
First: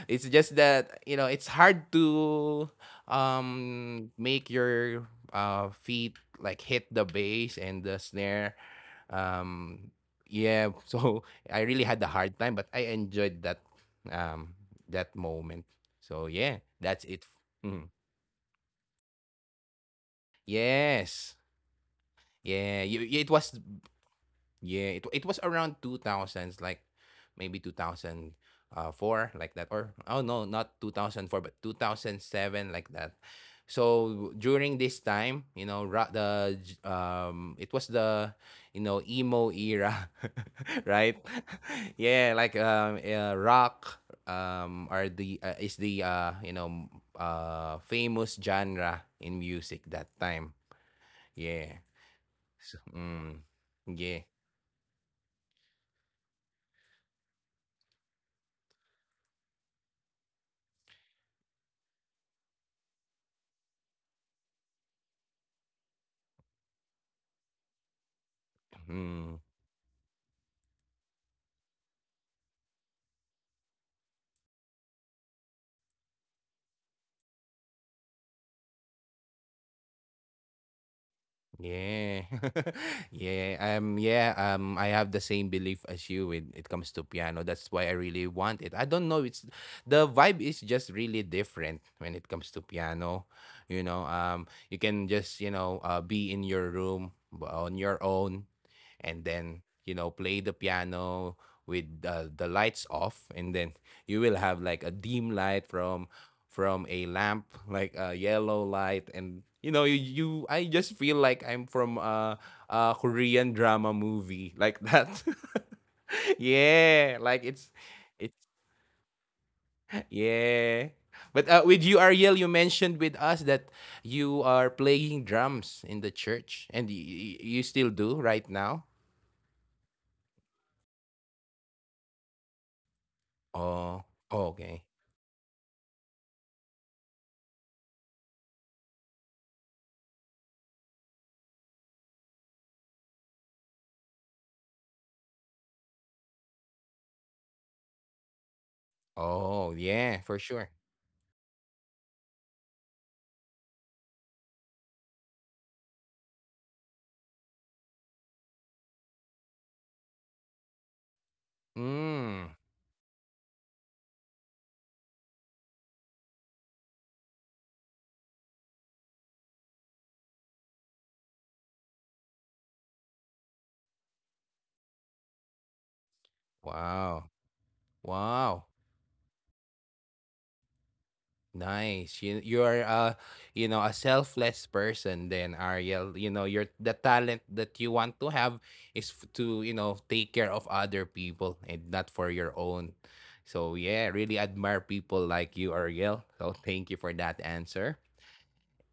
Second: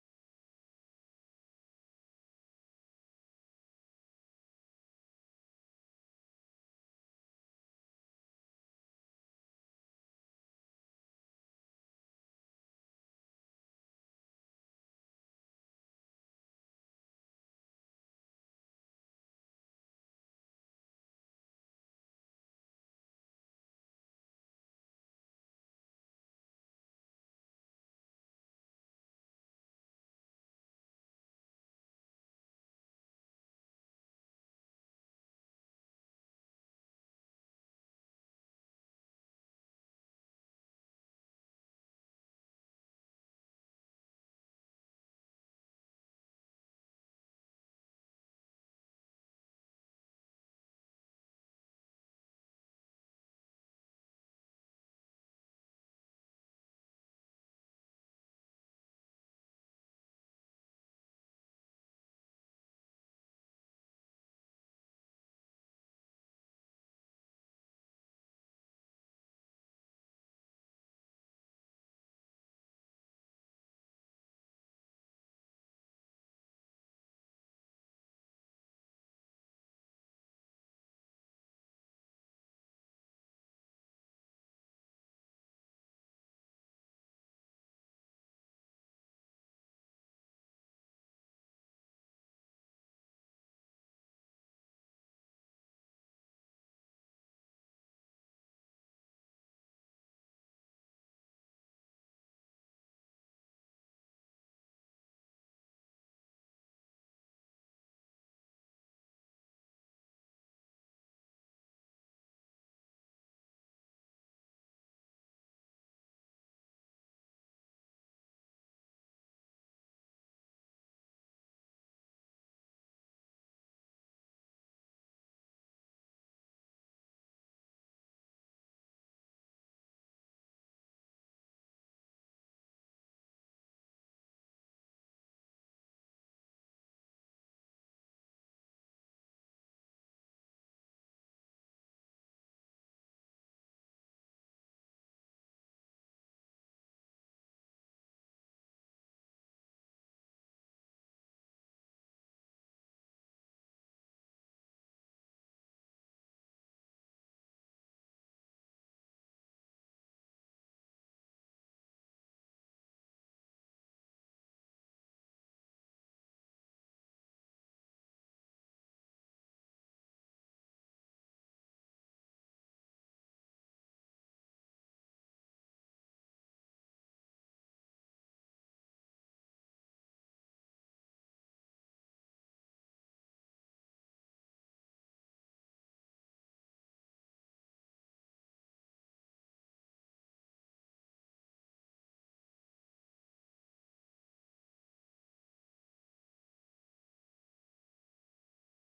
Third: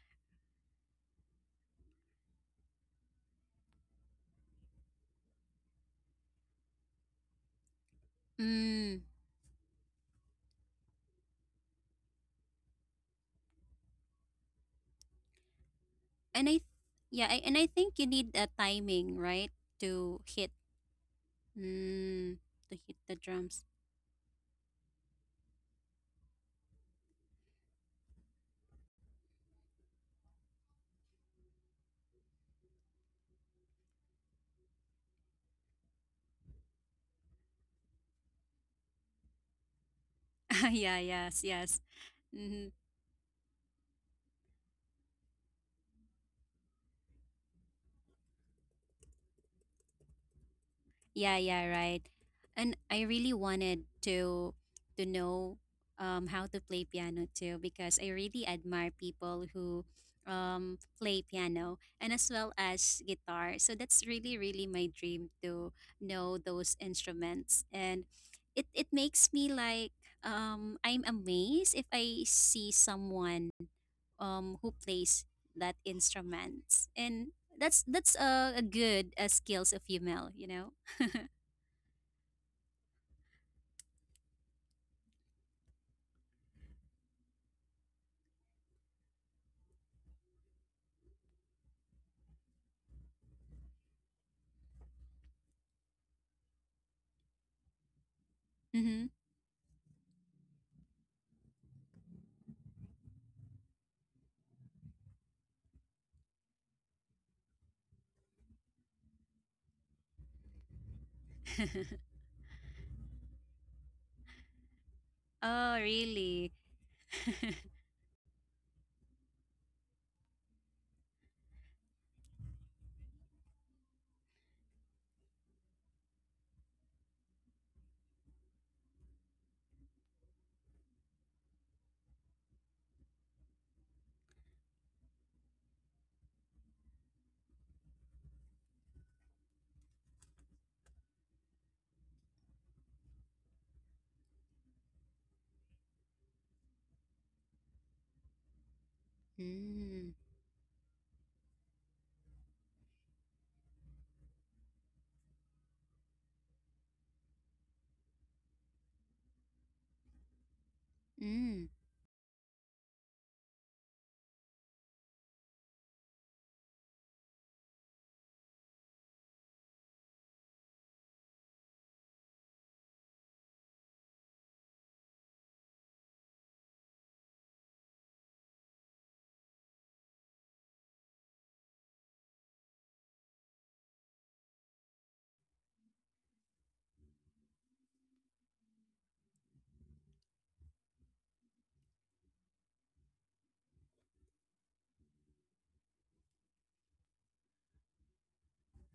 A: It's just that, you know, it's hard to make your feet like hit the bass and the snare.
B: mm.
A: Um yeah, so I really had a hard time, but I enjoyed that um that moment. So
B: And
A: yeah, that's it.
B: yeah, I, and I
A: Mm.
B: think you need a timing, right? To hit,
A: Yes.
B: mm,
A: Yeah,
B: to hit
A: you,
B: the
A: it was,
B: drums.
A: yeah, it was around 2000s, like maybe 2004, like that. Or, oh no, not 2004, but 2007, like that. So during this time, you know, it was the, you know, emo era,
B: yeah,
A: right?
B: yes, yes.
A: Yeah, like,
B: Mm-hmm.
A: rock, are the, is the, you know, famous genre in music that time.
B: Yeah, yeah,
A: Yeah.
B: right.
A: So,
B: And I
A: mm,
B: really wanted
A: yeah.
B: to know how to play piano too because I really admire people who play piano, and as well as guitar. So that's really, really my dream to know those instruments, and it
A: Mm.
B: makes me like I'm amazed if I see someone, who plays that instruments, and that's a good skills of female, you know.
A: Yeah. Yeah. Yeah, I have the same belief as you when it comes to piano. That's why I really want it. I don't know, it's the vibe is just really different when it comes to piano. You know, you can just, you know, be in your room on your own,
B: hmm.
A: and then, you know, play the piano with the lights off, and then you will have like a dim light from a lamp, like a yellow light, and you know, you I just feel like I'm from a Korean drama movie like that.
B: oh, really?
A: Yeah, like it's yeah. But with you, Ariel, you mentioned with us that you are playing drums in the church, and you still do right now. Oh, okay. Oh,
B: Mm.
A: yeah, for sure.
B: Mm.
A: Mm. Wow. Wow. Nice. You are you know, a selfless person then, Ariel. You know, your the talent that you want to have is to, you know, take care of other people and not for your own. So yeah, really admire people like you, Ariel. So thank you for that answer.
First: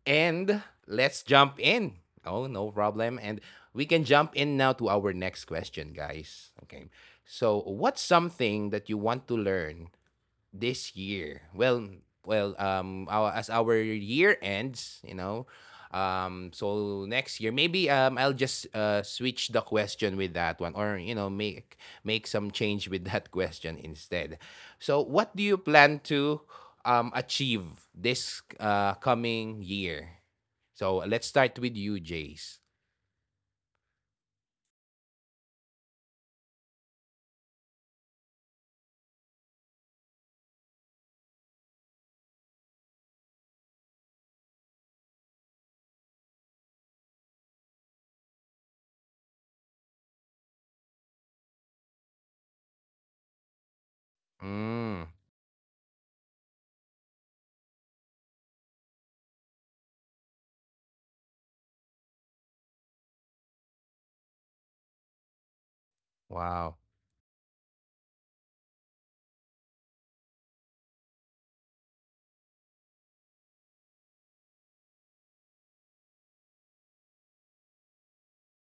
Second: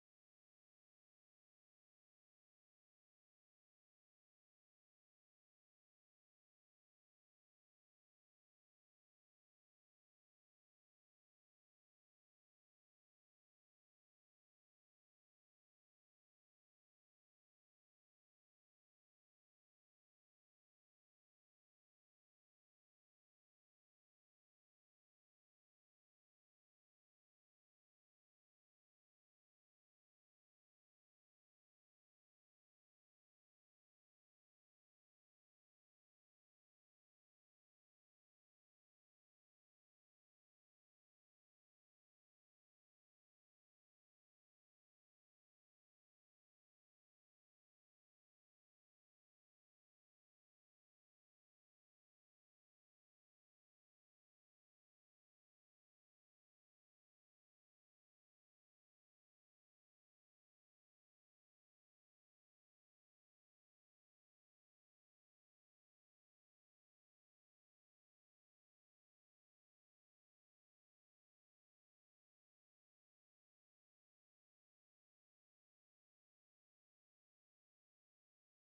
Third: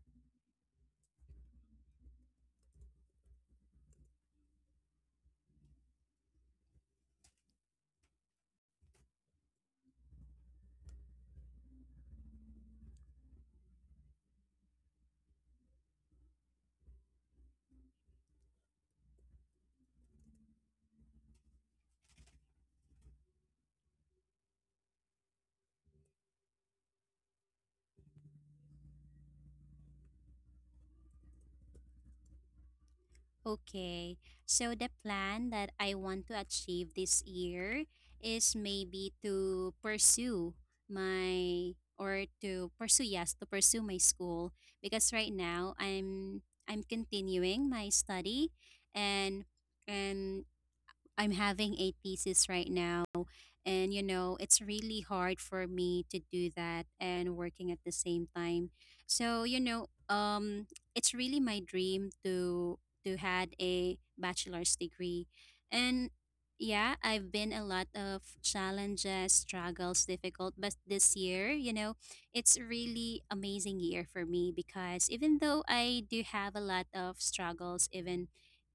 A: And let's jump in. Oh, no problem. And we can jump in now to our next question, guys. Okay. So, what's something that you want to learn this year? Well, well, our, as our year ends, you know, so next year maybe I'll just switch the question with that one, or you know, make some change with that question instead. So, what do you plan to achieve this coming year? So let's start with you, Jace.
B: Okay, so the plan that I want to achieve this year is maybe to pursue my, or to pursue, yes, to pursue my school, because right now I'm continuing my study. and and I'm having a thesis right now, and you know, it's really
A: Mm,
B: hard for me to do that and working at the same time. So, you know, it's really my dream to had a bachelor's degree. And
A: wow.
B: yeah, I've been a lot of challenges, struggles, difficult, but this year, you know, it's really amazing year for me because even though I do have a lot of struggles, even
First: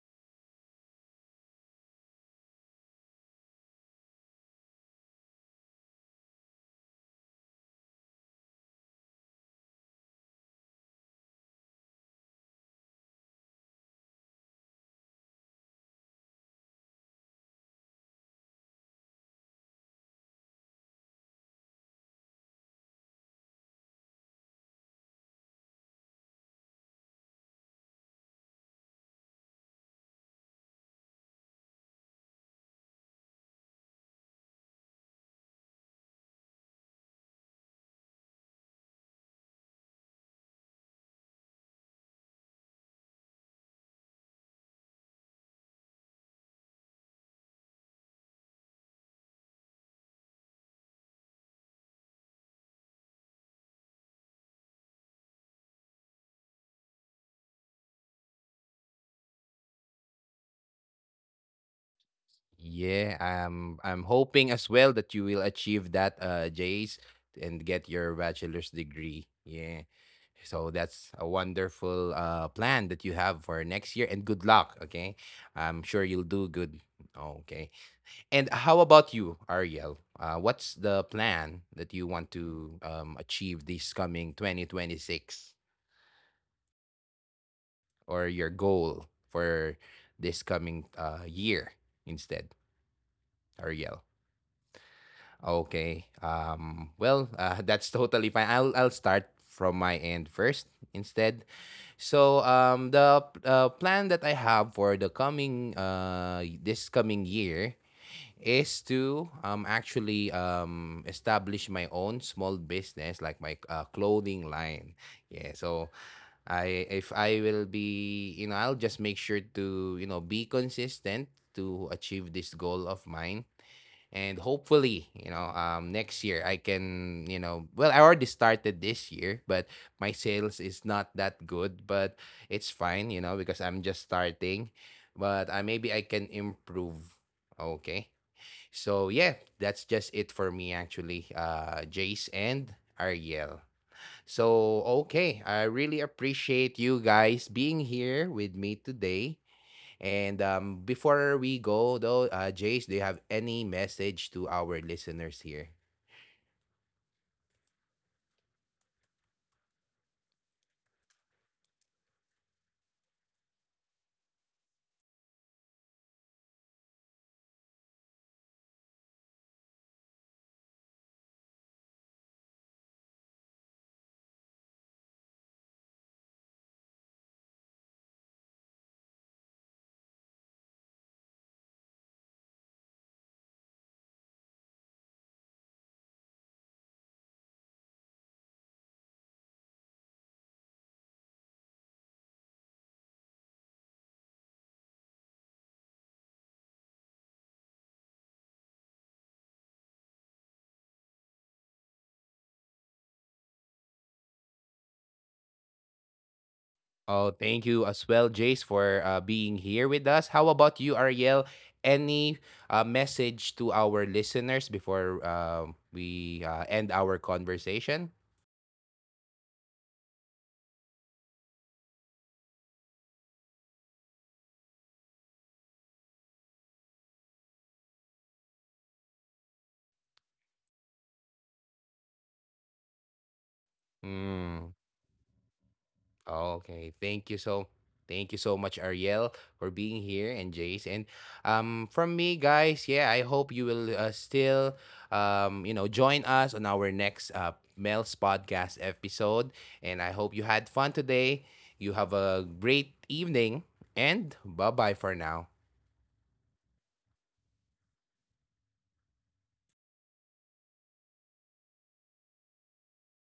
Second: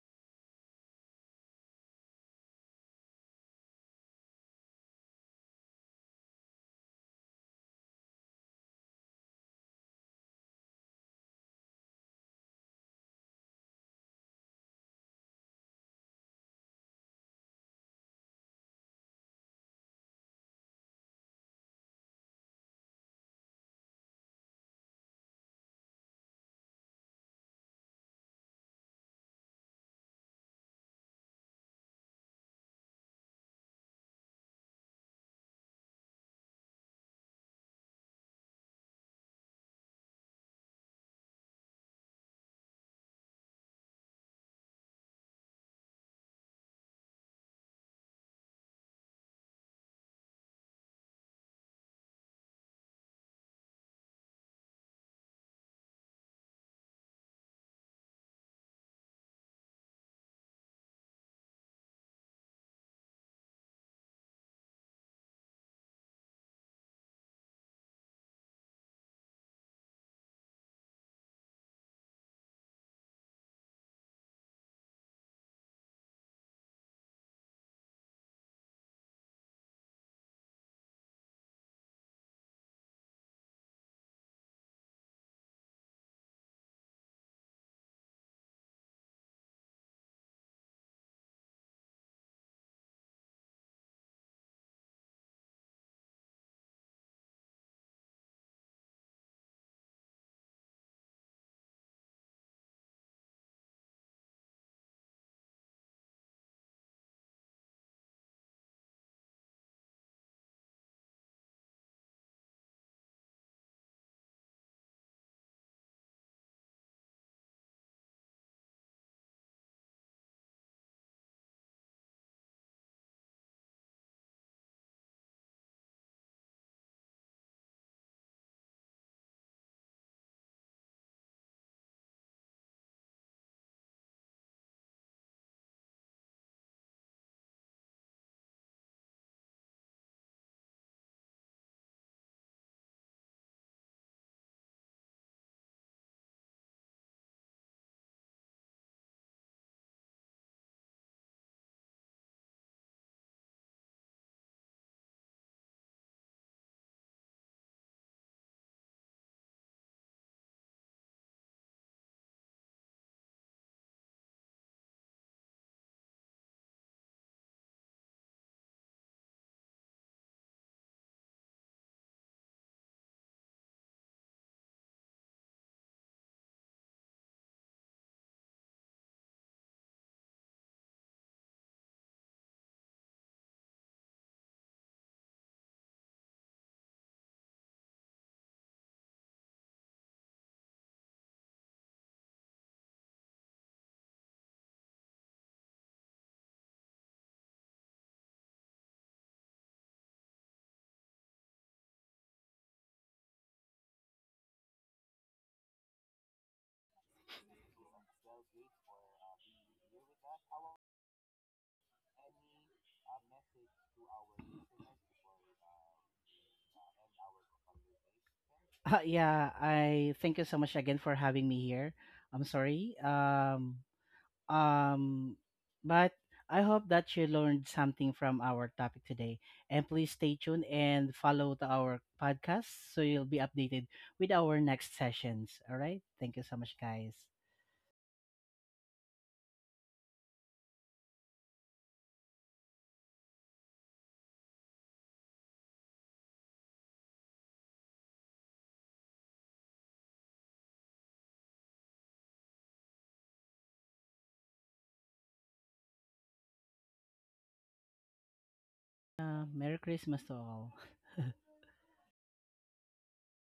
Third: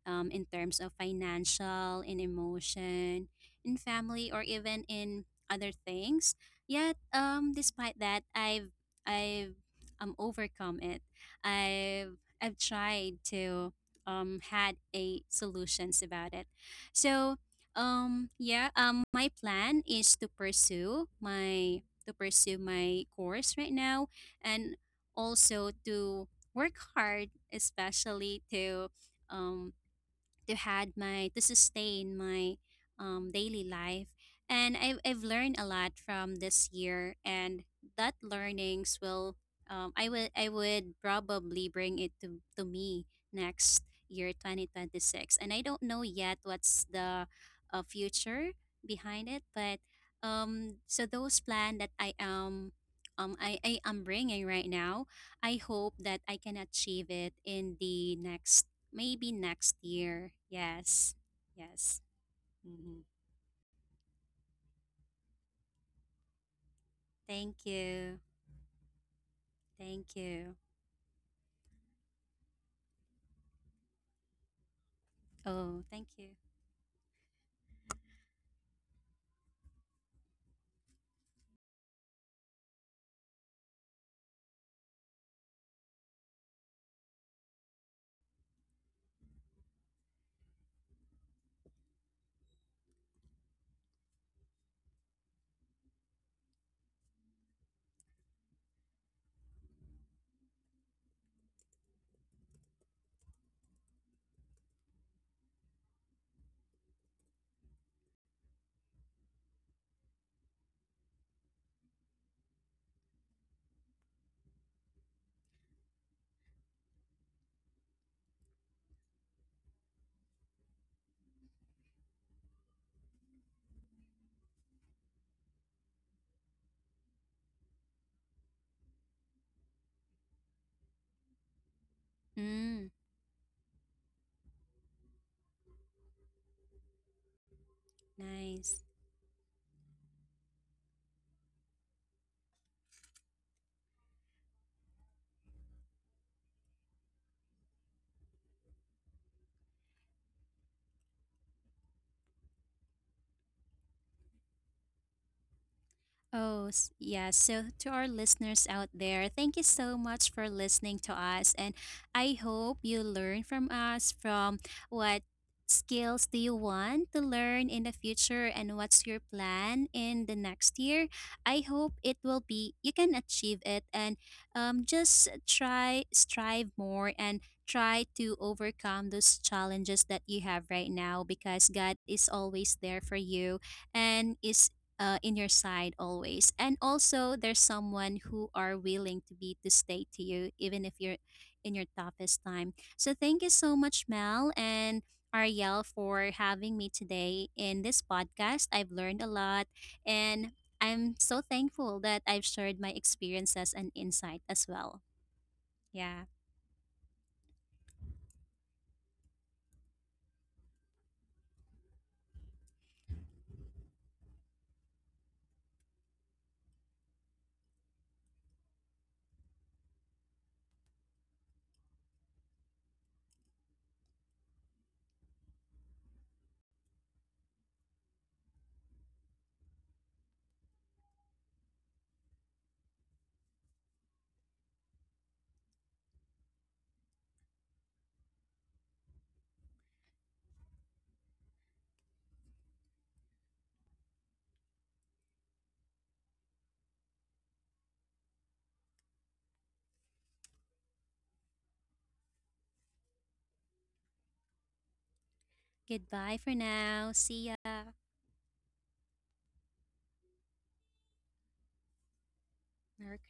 B: in terms of financial, in emotion, in family, or even in other things. Yet, despite that, I've overcome it. I've tried to, had a solutions about it. So yeah my plan is to pursue my, to pursue my course right now, and also to work hard, especially um to had my, to sustain my daily life. And I've learned a lot from this year, and that learnings will, I would probably bring it to me next year 2026. And I don't know yet what's the future behind it, but so those plan that I am bringing right now, I hope that I can achieve it in the next, maybe next year. Yes. Yes. Hmm.
A: Yeah, I'm hoping as well that you will achieve that, Jace, and
B: Thank
A: get your
B: you.
A: bachelor's degree. Yeah.
B: Thank you.
A: So that's a wonderful plan that you have for next year, and good luck, okay? I'm
B: Oh,
A: sure
B: thank
A: you'll
B: you.
A: do good. Okay. And how about you, Ariel? What's the plan that you want to achieve this coming 2026, or your goal for this coming year instead, Ariel? Okay. Well, that's totally fine. I'll start from my end first instead. So the plan that I have for the coming this coming year is to, actually, establish my own small business like my clothing line. Yeah. So I, if I will be, you know, I'll just make sure to, you know, be consistent to achieve this goal of mine. And hopefully, you know, next year I can, you know, well, I already started this year, but my sales is not that good, but it's
B: Mm,
A: fine, you know, because I'm just starting, but maybe I can improve. Okay,
B: nice.
A: so yeah, that's just it for me actually, Jace and Ariel. So okay, I really appreciate you guys being here with me today. And before we go, though, Jace, do you have any message to our listeners here?
B: Yeah. So, to our listeners out there, thank you so much for listening to us. And I hope you learn from us, from what skills do you want to learn in the future, and what's your plan in the next year. I hope it will be, you can achieve it. And just try, strive more, and try to overcome those challenges that you have right now, because God is always there for you, and is, in your side always. And also there's someone who are willing to be, to stay to you, even if you're in your toughest time. So thank you so much, Mel and Ariel, for having me today in this podcast. I've learned a lot, and I'm so thankful that I've shared my experiences and insight as well. Yeah.
A: Oh, thank you as well, Jace, for being here with us. How about you, Ariel? Any message to our listeners before we end our conversation?
C: Yeah, I thank you so much again for having me here. I'm sorry. Um, but I hope that you learned something from our topic today. And please stay tuned and follow to our podcast so you'll be updated with our
A: Hmm.
C: next sessions. All right. Thank you so much,
A: Okay.
C: guys.
A: Thank you so much, Ariel, for being here, and Jace. And from me, guys, yeah, I hope you will still you know, join us on our next Mel's podcast episode. And I hope you had fun today. You have a great evening, and bye bye for now.
B: Goodbye for now. See ya.
C: Merry Christmas to all.
B: Merry Christmas.